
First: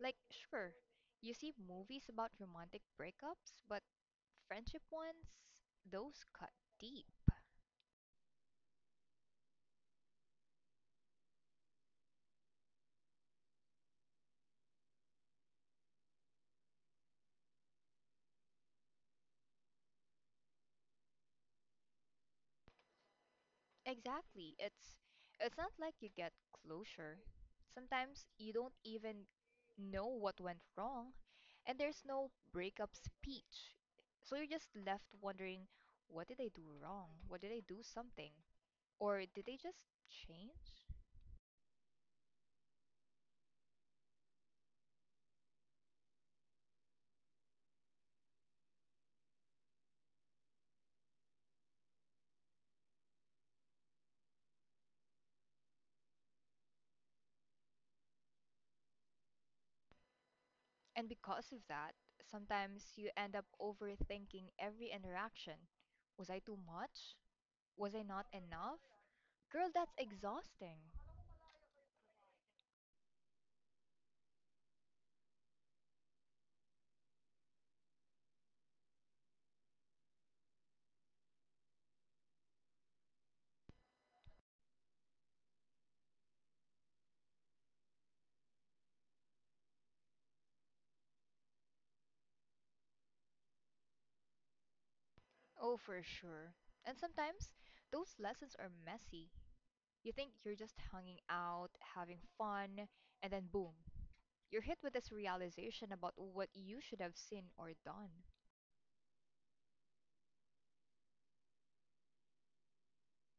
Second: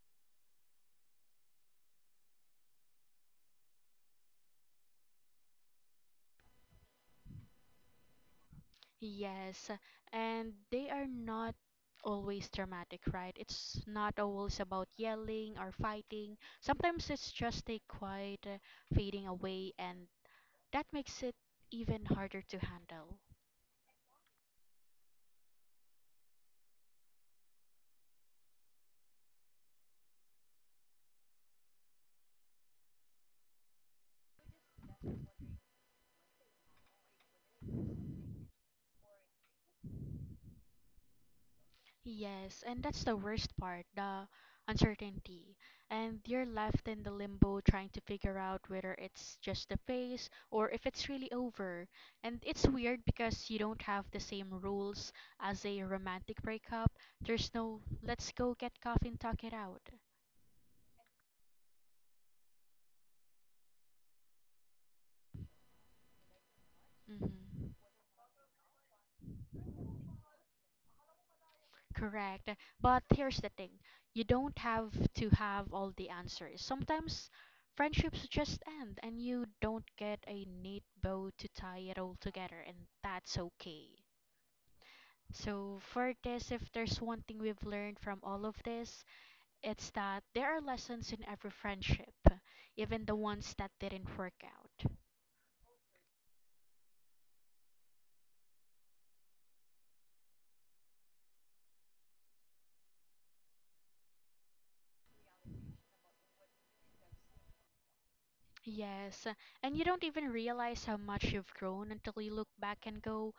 [SPEAKER 2] Like, sure, you see movies about romantic breakups, but friendship ones, those cut deep.
[SPEAKER 1] Yes, and they are not always dramatic, right? It's not always about yelling or fighting. Sometimes it's just a quiet fading away, and that makes it even harder to handle.
[SPEAKER 2] Exactly. It's not like you get closure. Sometimes you don't even know what went wrong, and there's no breakup speech. So you're just left wondering, what did I do wrong? What did I do something? Or did they just change?
[SPEAKER 1] Yes, and that's the worst part, the uncertainty. And you're left in the limbo trying to figure out whether it's just a phase or if it's really over. And it's weird because you don't have the same rules as a romantic breakup. There's no let's go get coffee and talk it out.
[SPEAKER 2] And because of that, sometimes you end up overthinking every interaction. Was I too much?
[SPEAKER 1] Hmm.
[SPEAKER 2] Was I not enough? Girl, that's exhausting.
[SPEAKER 1] Correct. But here's the thing. You don't have to have all the answers. Sometimes friendships just end and you don't get a neat bow to tie it all together, and that's okay. So, for this, if there's one thing we've learned from all of this, it's that there are lessons in every friendship, even the ones that didn't work out.
[SPEAKER 2] Oh, for sure. And sometimes those lessons are messy. You think you're just hanging out, having fun, and then boom, you're hit with this realization about what you should have seen or done.
[SPEAKER 1] Yes, and you don't even realize how much you've grown until you look back and go,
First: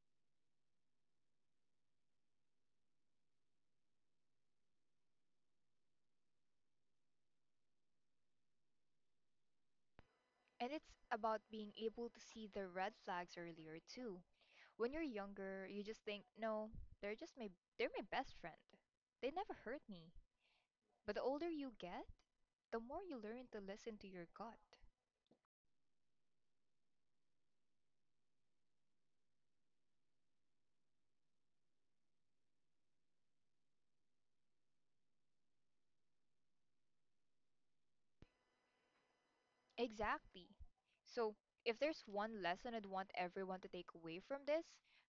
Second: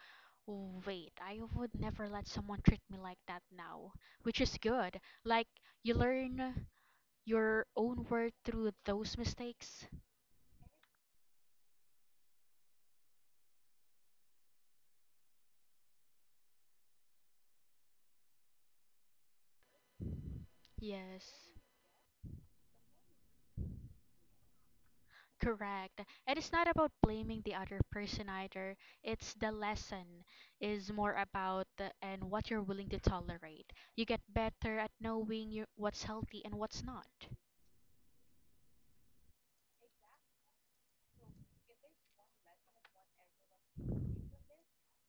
[SPEAKER 1] wait, I would never let someone treat me like that now. Which is good. Like, you learn your own worth through those mistakes.
[SPEAKER 2] And it's about being able to see the red flags earlier too. When you're younger, you just think, "No, they're just my they're my best friend. They never hurt me." But the
[SPEAKER 1] Yes,
[SPEAKER 2] older you get, the more you learn to listen to your gut.
[SPEAKER 1] correct. And it's not about blaming the other person either. It's the lesson is more about the, and what you're willing to tolerate. You get better at knowing your, what's healthy and what's not.
[SPEAKER 2] Exactly. So, if there's one lesson I'd want everyone to take away from this,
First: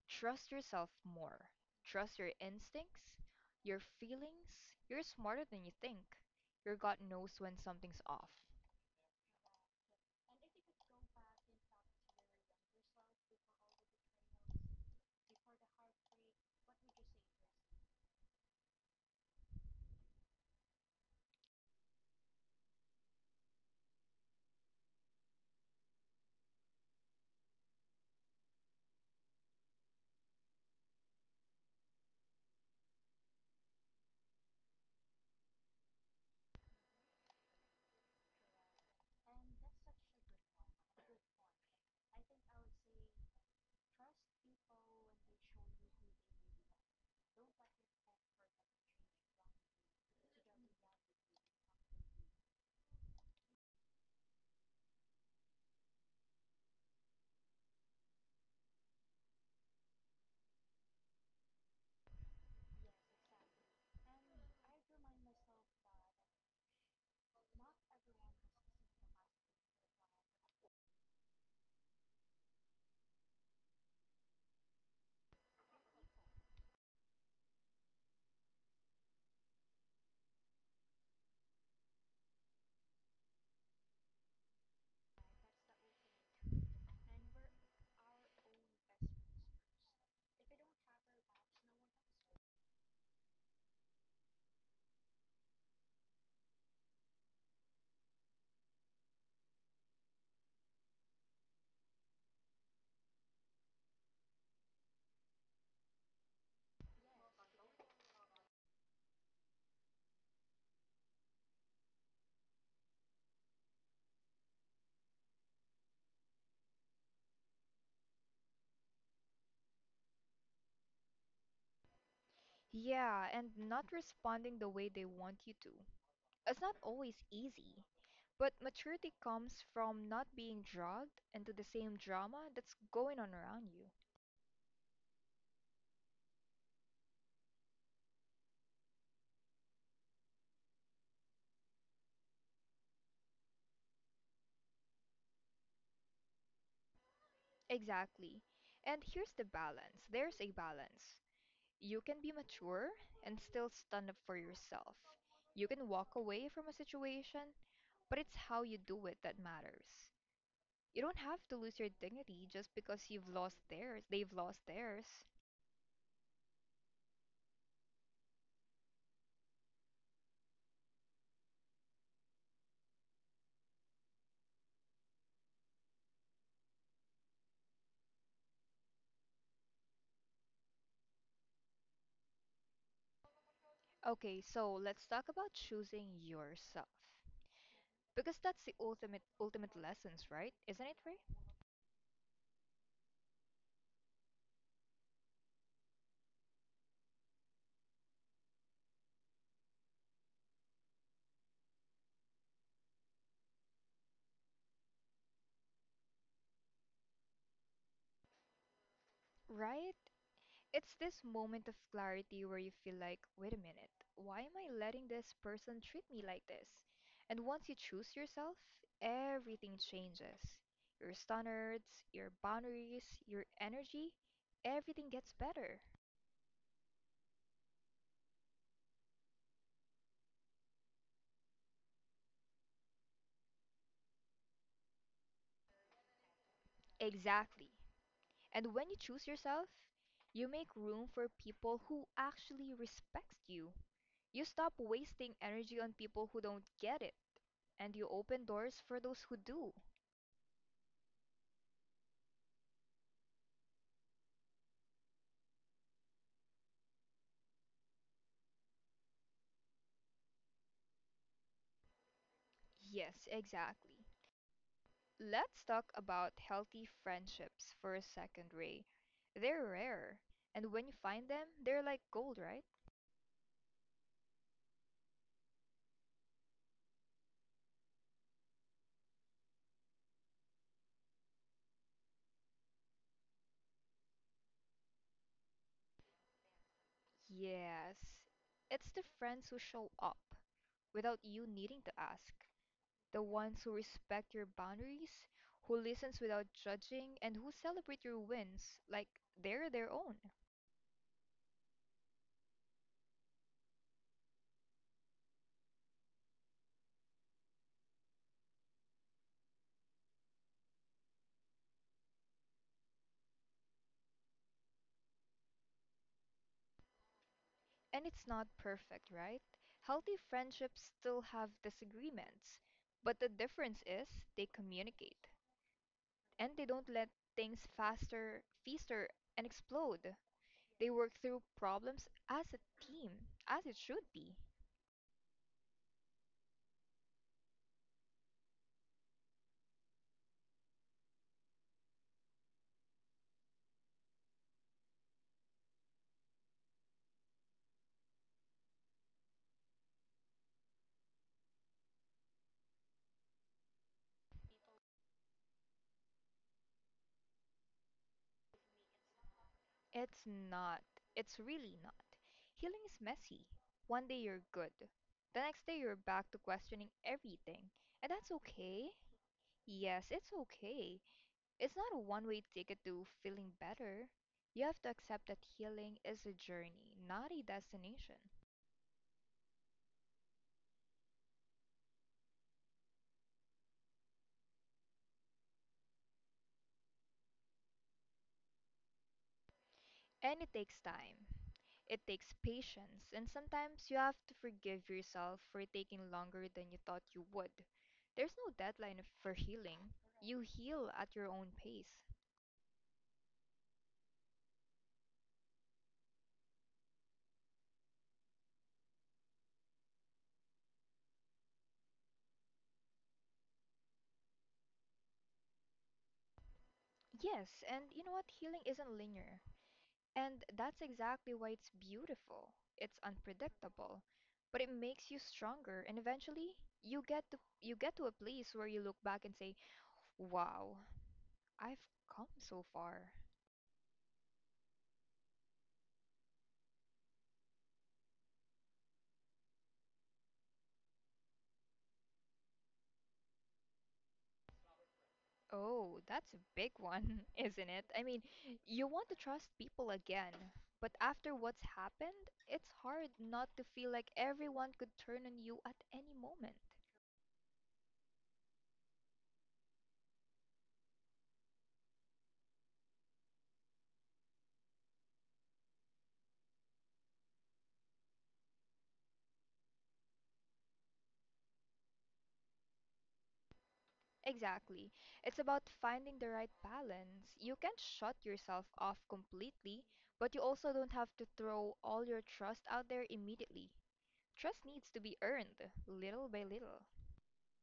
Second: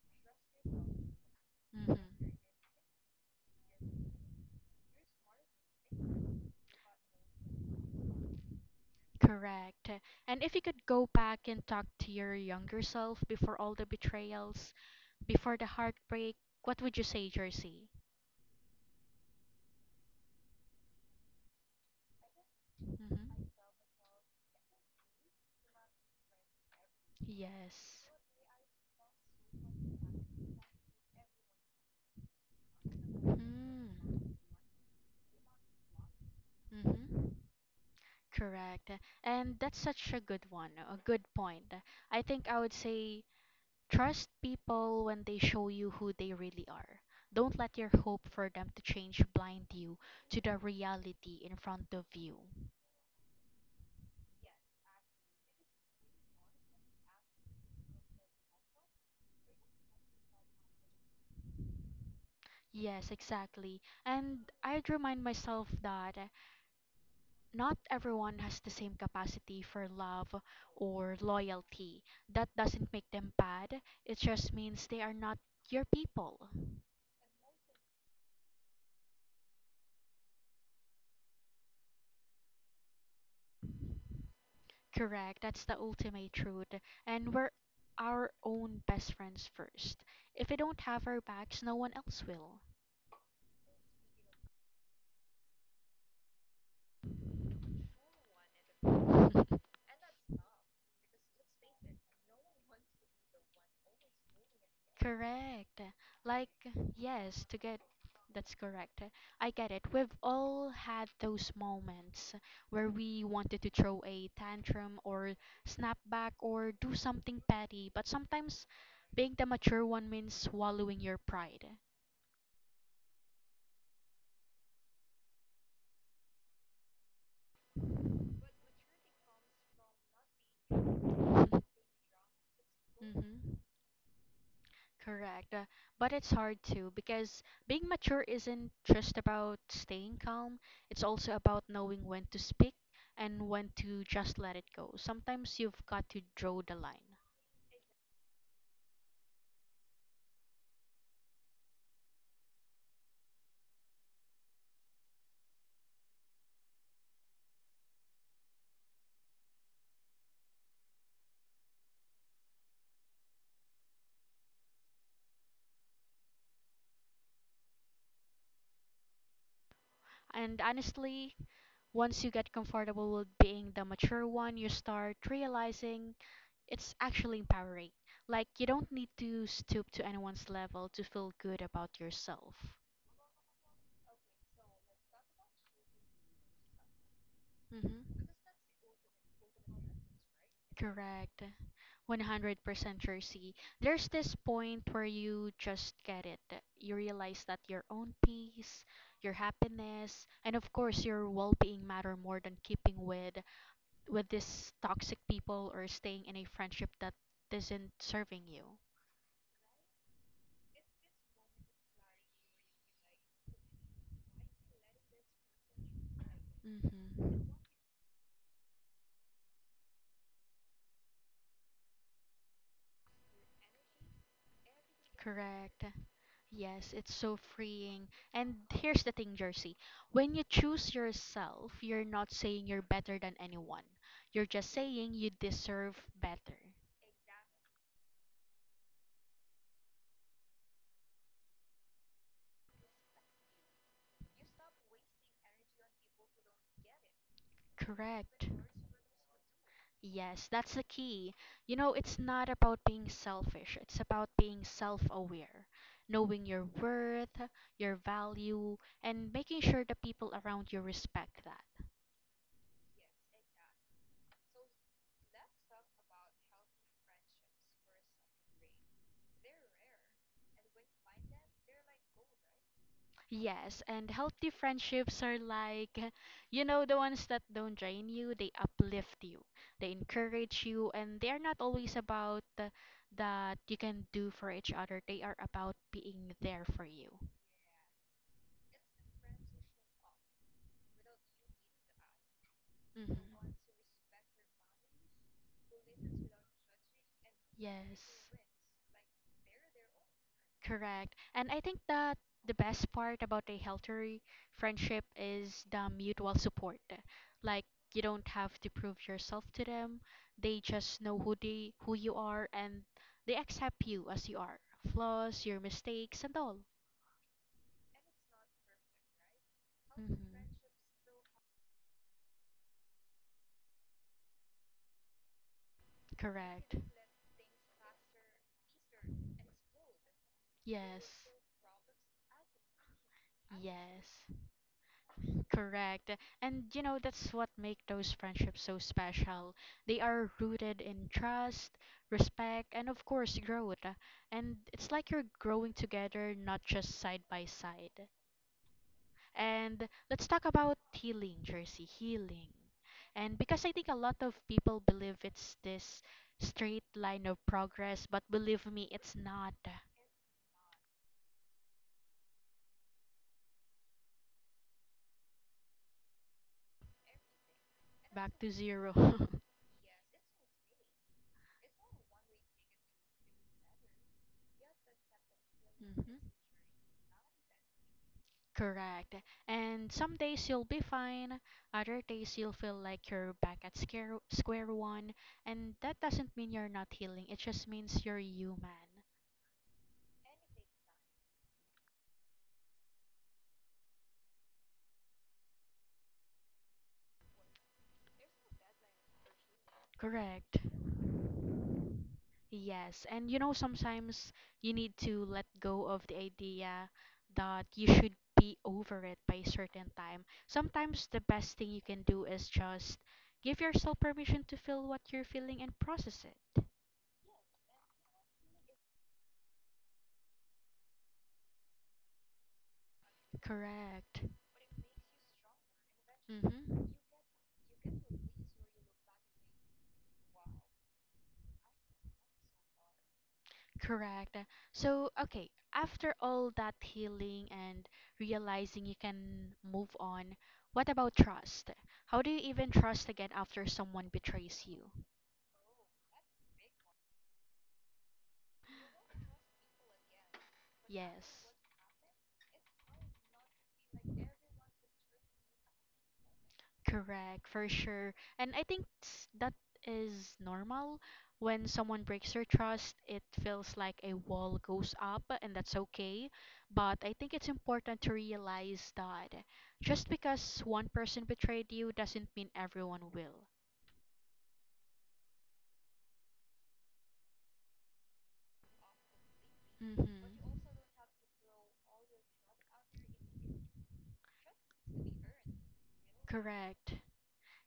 [SPEAKER 2] trust yourself more. Trust your
[SPEAKER 1] Hmm.
[SPEAKER 2] instincts, your feelings. You're smarter than you think. Your gut knows when something's off.
[SPEAKER 1] Correct. And if you could go back and talk to your younger self before all the betrayals, before the heartbreak, what would you say, Jersey? Hmm. Yes. Hmm. Mm-hmm. Correct. And that's such a good one, a good point. I think I would say trust people when they show you who they really are. Don't let your hope for them to change blind you to the reality in front of you. Yes, exactly. And I'd remind myself that not everyone has the same capacity for love or loyalty. That doesn't make them bad, it just means they are not your people. Correct, that's the ultimate truth. And we're our own best friends first. If we don't have our backs, no one else will. Correct. Like, yes, to get that's correct. I get it. We've all had those moments where we wanted to throw a tantrum or snap back or do something petty, but sometimes being the mature one means swallowing your pride.
[SPEAKER 2] Yeah, and not responding the way they want you to. It's not always easy, but maturity comes from not being
[SPEAKER 1] (laughs)
[SPEAKER 2] dragged into
[SPEAKER 1] Hmm.
[SPEAKER 2] the same drama that's going on around you.
[SPEAKER 1] Correct. But it's hard too because being mature isn't just about staying calm, it's also about knowing when to speak and when to just let it go. Sometimes you've got to draw the line.
[SPEAKER 2] Exactly. And here's there's a balance. You can be mature and still stand up for yourself. You can walk away from a situation, but it's how you do it that matters. You don't have to lose your dignity just because they've lost theirs.
[SPEAKER 1] And honestly, once you get comfortable with being the mature one, you start realizing it's actually empowering. Like, you don't need to stoop to anyone's level to feel good about yourself.
[SPEAKER 2] Okay, so let's talk about choosing yourself.
[SPEAKER 1] Mm-hmm.
[SPEAKER 2] Because that's the ultimate lessons, right? Isn't it, Ray?
[SPEAKER 1] Correct. 100% Jersey. There's this point where you just get it. You realize that your own peace, your happiness, and of course your well-being matter more than keeping with this toxic people or staying in a friendship that isn't serving you.
[SPEAKER 2] Right? It's this moment of clarity where you feel like, wait a minute, why am I letting this person treat me like this? And
[SPEAKER 1] Mm-hmm.
[SPEAKER 2] once you choose yourself, everything changes. Your standards, your boundaries, your energy, everything gets
[SPEAKER 1] Correct.
[SPEAKER 2] better.
[SPEAKER 1] Yes, it's so freeing. And here's the thing, Jersey. When you choose yourself, you're not saying you're better than anyone. You're just saying you deserve better.
[SPEAKER 2] Exactly. And when you choose yourself, you make room for people who actually respect you. You stop wasting energy on people who don't get it, and you open
[SPEAKER 1] Correct.
[SPEAKER 2] doors for those who do.
[SPEAKER 1] Yes, that's the key. You know, it's not about being selfish, it's about being self aware, knowing your worth, your value, and making sure the people around you respect that.
[SPEAKER 2] Yes, exactly. Let's talk about healthy friendships for a second, Ray. They're rare, and when you find them, they're like gold, right?
[SPEAKER 1] Yes, and healthy friendships are like, (laughs) you know, the ones that don't drain you, they uplift you, they encourage you, and they are not always about that you can do for each other, they are about being there for you.
[SPEAKER 2] Yes. It's the friends who show up without you needing to ask.
[SPEAKER 1] Hmm.
[SPEAKER 2] The ones who respect your boundaries, who listens without judging, and who celebrate
[SPEAKER 1] Yes.
[SPEAKER 2] your wins like they're their own.
[SPEAKER 1] Correct. And I think that the best part about a healthy friendship is the mutual support. Like you don't have to prove yourself to them. They just know who they who you are and they accept you as you are. Flaws, your mistakes and all.
[SPEAKER 2] And it's not perfect, right? Healthy
[SPEAKER 1] Mhm.
[SPEAKER 2] friendships still have disagreements, but the difference is they communicate and they
[SPEAKER 1] Correct.
[SPEAKER 2] don't let things fester, and explode. They work
[SPEAKER 1] Yes.
[SPEAKER 2] through problems as a team, as it should
[SPEAKER 1] Yes.
[SPEAKER 2] be.
[SPEAKER 1] Correct. And you know, that's what make those friendships so special. They are rooted in trust, respect, and of course, growth. And it's like you're growing together, not just side by side. And let's talk about healing, Jersey, healing. And because I think a lot of people believe it's this straight line of progress, but believe me, it's not.
[SPEAKER 2] It's not. It's really not. Healing is messy. One day you're good, the next day you're back to questioning everything, and that's
[SPEAKER 1] Back to zero. (laughs)
[SPEAKER 2] okay.
[SPEAKER 1] Hmm.
[SPEAKER 2] Yes, it's okay. It's not a one way ticket to feeling better. You have to accept that healing is a journey, not a destination.
[SPEAKER 1] Correct. And some days you'll be fine, other days you'll feel like you're back at square one, and that doesn't mean you're not healing, it just means you're human.
[SPEAKER 2] And it takes time, it takes patience, and sometimes you have to forgive yourself for taking longer than you thought you would. There's no deadline for healing. You
[SPEAKER 1] Correct.
[SPEAKER 2] heal at your own pace.
[SPEAKER 1] Yes, and you know, sometimes you need to let go of the idea that you should be over it by a certain time. Sometimes the best thing you can do is just give yourself permission to feel what you're feeling and process it.
[SPEAKER 2] Yes, and you know what? Healing isn't linear. And that's exactly why it's beautiful. It's unpredictable,
[SPEAKER 1] Correct.
[SPEAKER 2] but it makes you stronger and eventually
[SPEAKER 1] Mm-hmm.
[SPEAKER 2] you get to a place where you look back and say, "Wow, I've come so far."
[SPEAKER 1] Correct. So, okay, after all that healing and realizing you can move on, what about trust? How do you even trust again after someone betrays you?
[SPEAKER 2] Oh, that's a big one, (laughs) isn't it? I mean, you want to trust people again, but after
[SPEAKER 1] Yes,
[SPEAKER 2] what's happened, it's hard not to feel like everyone could turn on you at any moment.
[SPEAKER 1] correct, for sure. And I think that is normal. When someone breaks your trust, it feels like a wall goes up, and that's okay. But I think it's important to realize that just because one person betrayed you doesn't mean everyone will.
[SPEAKER 2] Exactly. It's about finding the right balance. You can't shut yourself off completely, but you
[SPEAKER 1] Mm-hmm.
[SPEAKER 2] also don't have to throw all your trust out there immediately. Trust needs to be earned, little by little.
[SPEAKER 1] Correct.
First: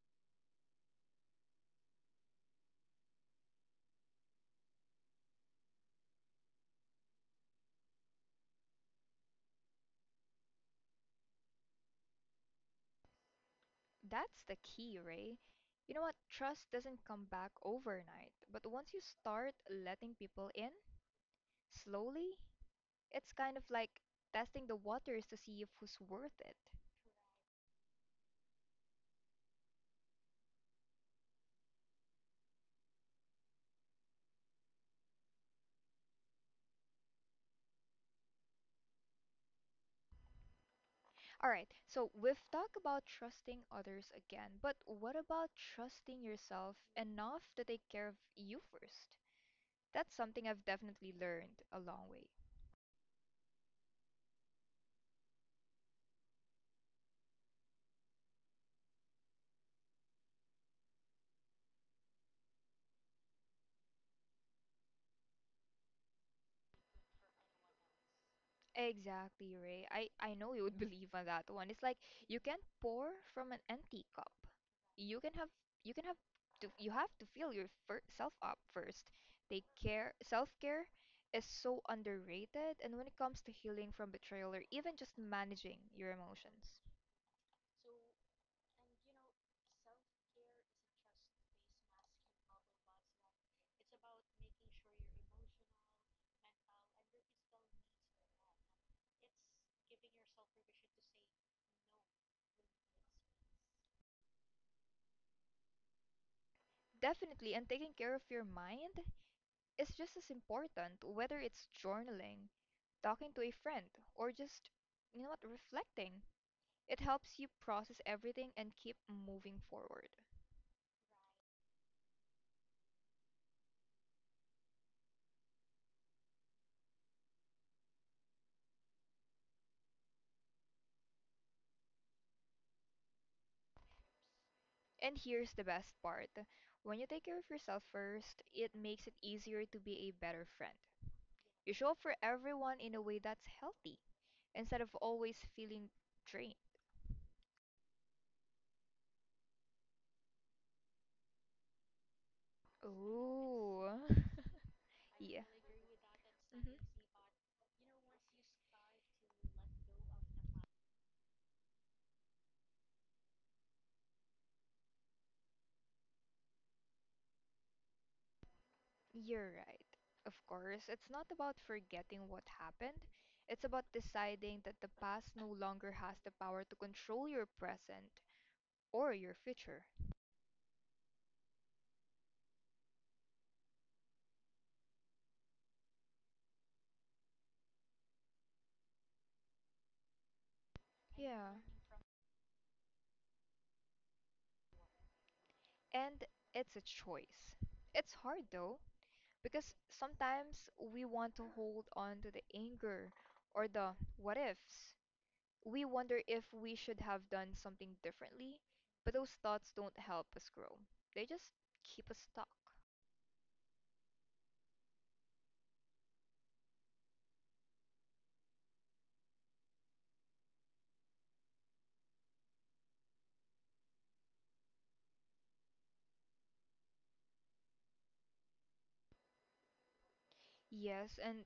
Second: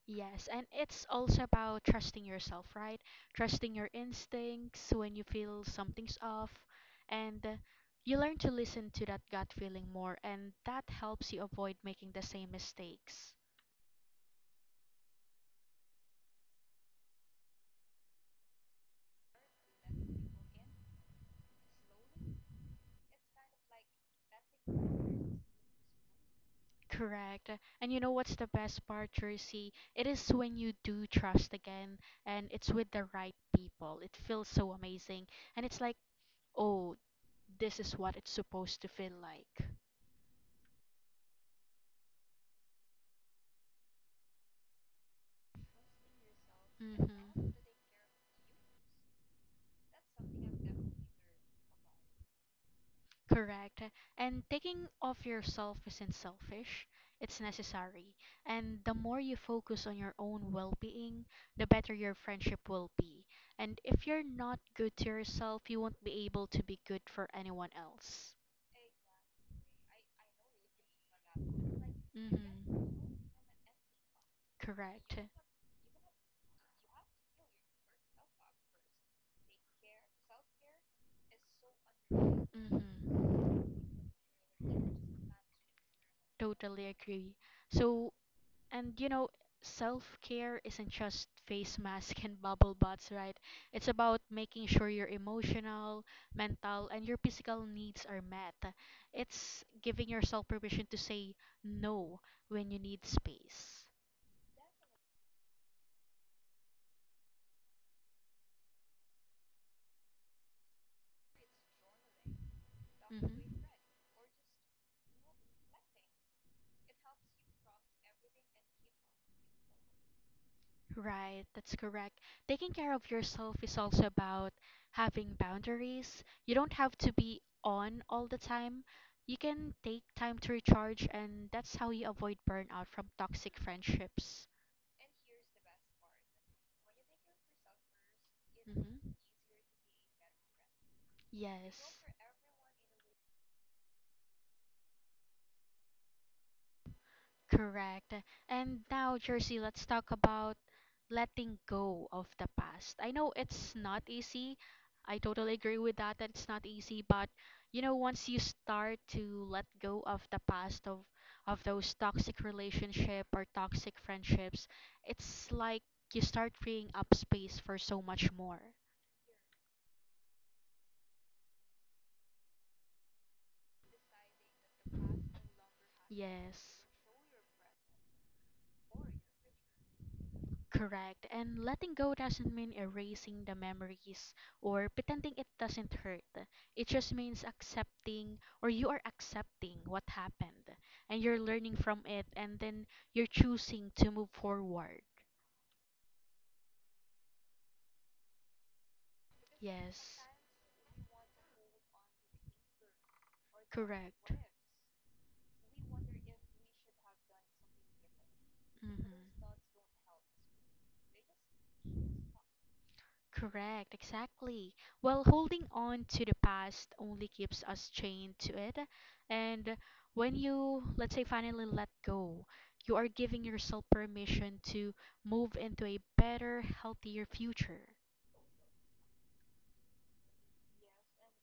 [SPEAKER 1] Yes. And it's also about trusting yourself, right? Trusting your instincts when you feel something's off. And You learn to listen to that gut feeling more, and that helps you avoid making the same mistakes.
[SPEAKER 2] That's the key, Ray. You know what? Trust doesn't come back overnight, but once you start letting people in, slowly, it's kind of like testing the waters to see if who's worth it.
[SPEAKER 1] Correct. And you know what's the best part, Jersey? It is when you do trust again and it's with the right people. It feels so amazing. And it's like, oh, this is what it's supposed to feel like.
[SPEAKER 2] All right, so we've talked about trusting others again, but what about trusting yourself enough
[SPEAKER 1] Mm-hmm.
[SPEAKER 2] to take care of you first? That's something I've definitely learned a long way.
[SPEAKER 1] Correct. And taking off yourself isn't selfish, it's necessary. And the more you focus on your own well being, the better your friendship will be. And if you're not good to yourself, you won't be able to be good for anyone else.
[SPEAKER 2] Exactly, Ray. I know you would (laughs) believe on that one. It's like you can not
[SPEAKER 1] Mm-hmm.
[SPEAKER 2] pour from an empty cup. You
[SPEAKER 1] Correct.
[SPEAKER 2] can have you can have you have to fill your fir self up first. Take care. Self-care is so underrated, and when it
[SPEAKER 1] Mm-hmm.
[SPEAKER 2] comes to healing from betrayal or even just managing your emotions.
[SPEAKER 1] Totally agree. So, And you know, self care isn't just face mask and (laughs) bubble baths, right? It's about making sure your emotional, mental, and your physical needs are met. It's giving yourself permission to say no when you need space.
[SPEAKER 2] Definitely, and taking care of your mind is just as important, whether it's journaling,
[SPEAKER 1] Hmm.
[SPEAKER 2] talking to a friend, or just, you know what, reflecting. It helps you process everything and keep moving forward.
[SPEAKER 1] Right, that's correct. Taking care of yourself is also about having boundaries. You don't have to be on all the time. You can take time to recharge, and that's how you avoid burnout from toxic friendships.
[SPEAKER 2] And here's the best part. When you take care of yourself first, it makes it
[SPEAKER 1] Mm-hmm.
[SPEAKER 2] easier to be a better friend. You show up
[SPEAKER 1] Yes.
[SPEAKER 2] for everyone in a way that's healthy instead of always feeling drained.
[SPEAKER 1] Correct. And now, Jersey, let's talk about letting go of the past. I know it's
[SPEAKER 2] Ooh.
[SPEAKER 1] not
[SPEAKER 2] (laughs)
[SPEAKER 1] easy. I
[SPEAKER 2] Yeah.
[SPEAKER 1] totally agree with that, that it's not
[SPEAKER 2] Mhm.
[SPEAKER 1] easy, but you know, once you start to let go of the past of those toxic relationship or toxic friendships, it's like you start freeing up space for so much more.
[SPEAKER 2] You're right. Of course, it's not about forgetting what happened. It's about deciding that the past no longer has the power to
[SPEAKER 1] Yes.
[SPEAKER 2] control your present or your future.
[SPEAKER 1] Correct. And letting go doesn't mean erasing the memories or pretending it doesn't hurt. It just means accepting or you are accepting what happened and you're
[SPEAKER 2] Yeah.
[SPEAKER 1] learning from it, and then you're choosing to move forward.
[SPEAKER 2] And it's a choice. It's hard though, because
[SPEAKER 1] Yes.
[SPEAKER 2] sometimes we want to hold on to the anger or the
[SPEAKER 1] Correct.
[SPEAKER 2] what ifs. We wonder if we should have done something differently, but those
[SPEAKER 1] Hmm.
[SPEAKER 2] thoughts don't help us grow. They just keep us stuck.
[SPEAKER 1] Correct, exactly. While holding on to the past only keeps us chained to it. And when you, let's say, finally let go, you are giving yourself permission to move into a better, healthier future.
[SPEAKER 2] Yes, and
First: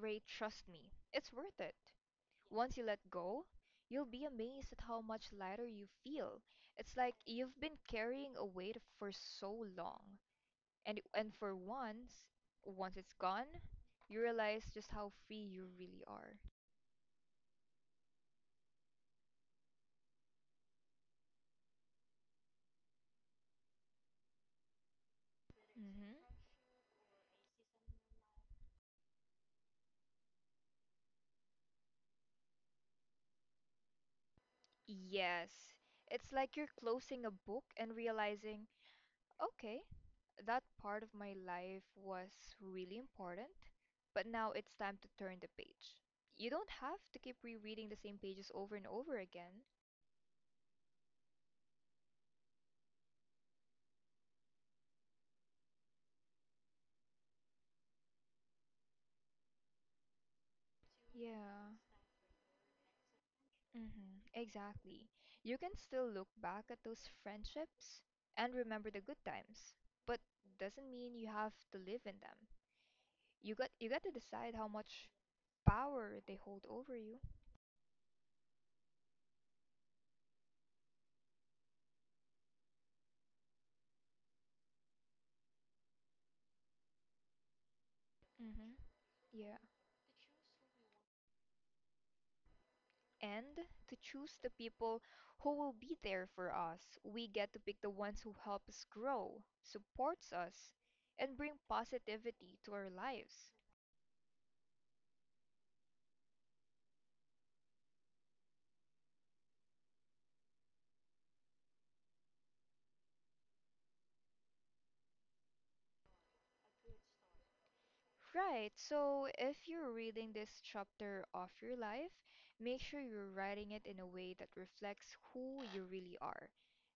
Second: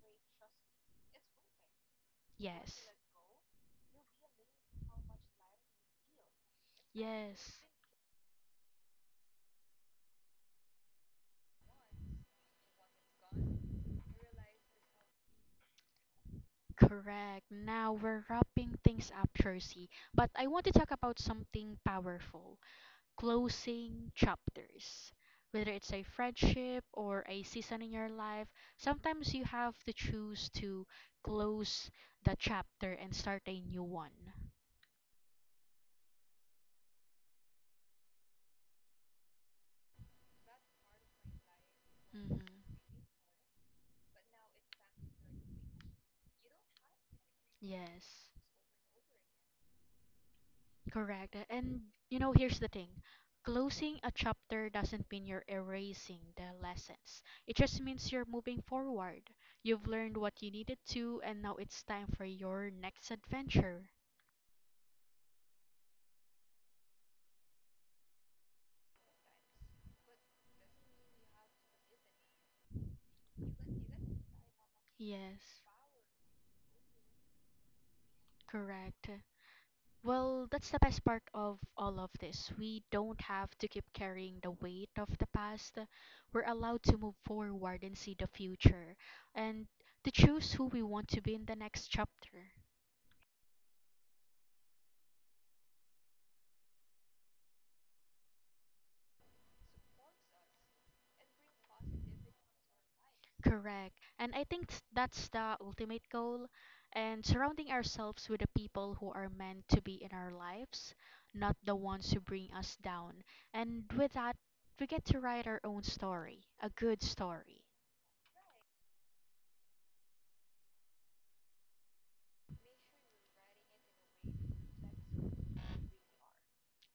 [SPEAKER 2] Ray, trust me, it's worth it. Once you
[SPEAKER 1] Yes.
[SPEAKER 2] let go, you'll be amazed at how much lighter you feel. It's like you've
[SPEAKER 1] Yes.
[SPEAKER 2] been carrying a weight for so long, and for once, once it's gone, you realize just how free you really are.
[SPEAKER 1] Correct. Now we're wrapping things up, Jersey, but I want to talk about something powerful: closing chapters. Whether it's a
[SPEAKER 2] Hmm.
[SPEAKER 1] friendship or a season in your life, sometimes you have to choose to close the chapter and start a new one.
[SPEAKER 2] Yes, it's like you're closing a book and realizing okay, that part of my life
[SPEAKER 1] Hmm.
[SPEAKER 2] was really important, but now it's time to turn the page. You don't have to keep rereading the same
[SPEAKER 1] Yes,
[SPEAKER 2] pages over and over again.
[SPEAKER 1] correct. And you know, here's the thing. Closing a chapter doesn't mean you're erasing the lessons. It just means you're moving forward. You've learned what you needed to, and now
[SPEAKER 2] Yeah,
[SPEAKER 1] it's time for your next adventure.
[SPEAKER 2] hmm, exactly. You can still look back at those friendships and remember the good times, but doesn't mean you have to live in them. You got to decide how much
[SPEAKER 1] Yes,
[SPEAKER 2] power they hold over you.
[SPEAKER 1] correct. Well, that's the best part of all of this. We don't have to keep carrying the weight of the past. We're allowed to move forward and see the
[SPEAKER 2] Hmm.
[SPEAKER 1] future,
[SPEAKER 2] Yeah.
[SPEAKER 1] and to choose who we want to be in the next chapter.
[SPEAKER 2] And to choose the people who will be there for us. We get to pick the ones who help us grow, supports us, and bring positivity to our lives.
[SPEAKER 1] Correct. And I think that's the ultimate goal, and surrounding ourselves with the people who are meant to be in our lives, not the ones who bring us down. And with that, we get to write our own story, a good story.
[SPEAKER 2] Right, so if you're reading this chapter of your life, make sure you're writing it in a way that reflects who you really are.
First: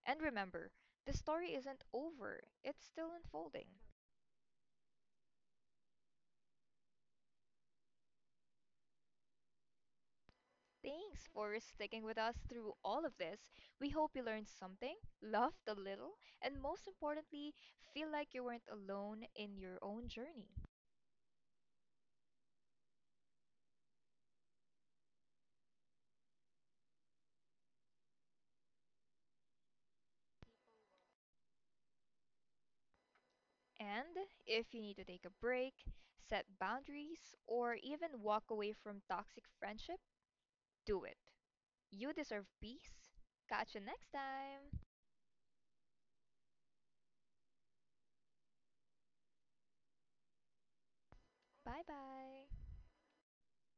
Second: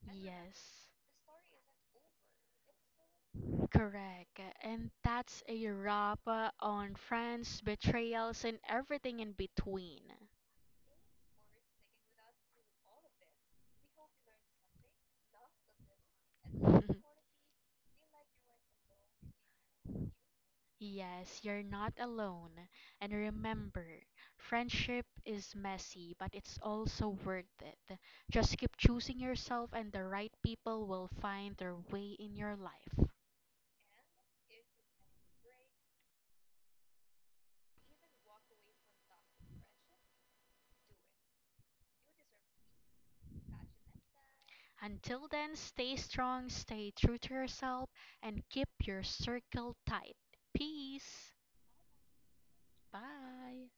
[SPEAKER 2] And remember,
[SPEAKER 1] Yes.
[SPEAKER 2] the story isn't over, it's still unfolding.
[SPEAKER 1] Correct. And that's a wrap on friends, betrayals, and everything in between.
[SPEAKER 2] Thanks for sticking with us through all of this. We hope you learned something, laughed a little, and most
[SPEAKER 1] (laughs)
[SPEAKER 2] importantly, feel like you weren't alone in your own journey.
[SPEAKER 1] Yes, you're not alone. And remember, friendship is messy, but it's also worth it. Just keep choosing yourself, and the right people will find their way in your life.
[SPEAKER 2] And if you need to take a break, set boundaries, or even walk away from toxic friendship, do it. You deserve peace. Catch you next time.
[SPEAKER 1] Until then, stay strong, stay true to yourself, and keep your circle tight. Peace.
[SPEAKER 2] Bye bye.
[SPEAKER 1] Bye.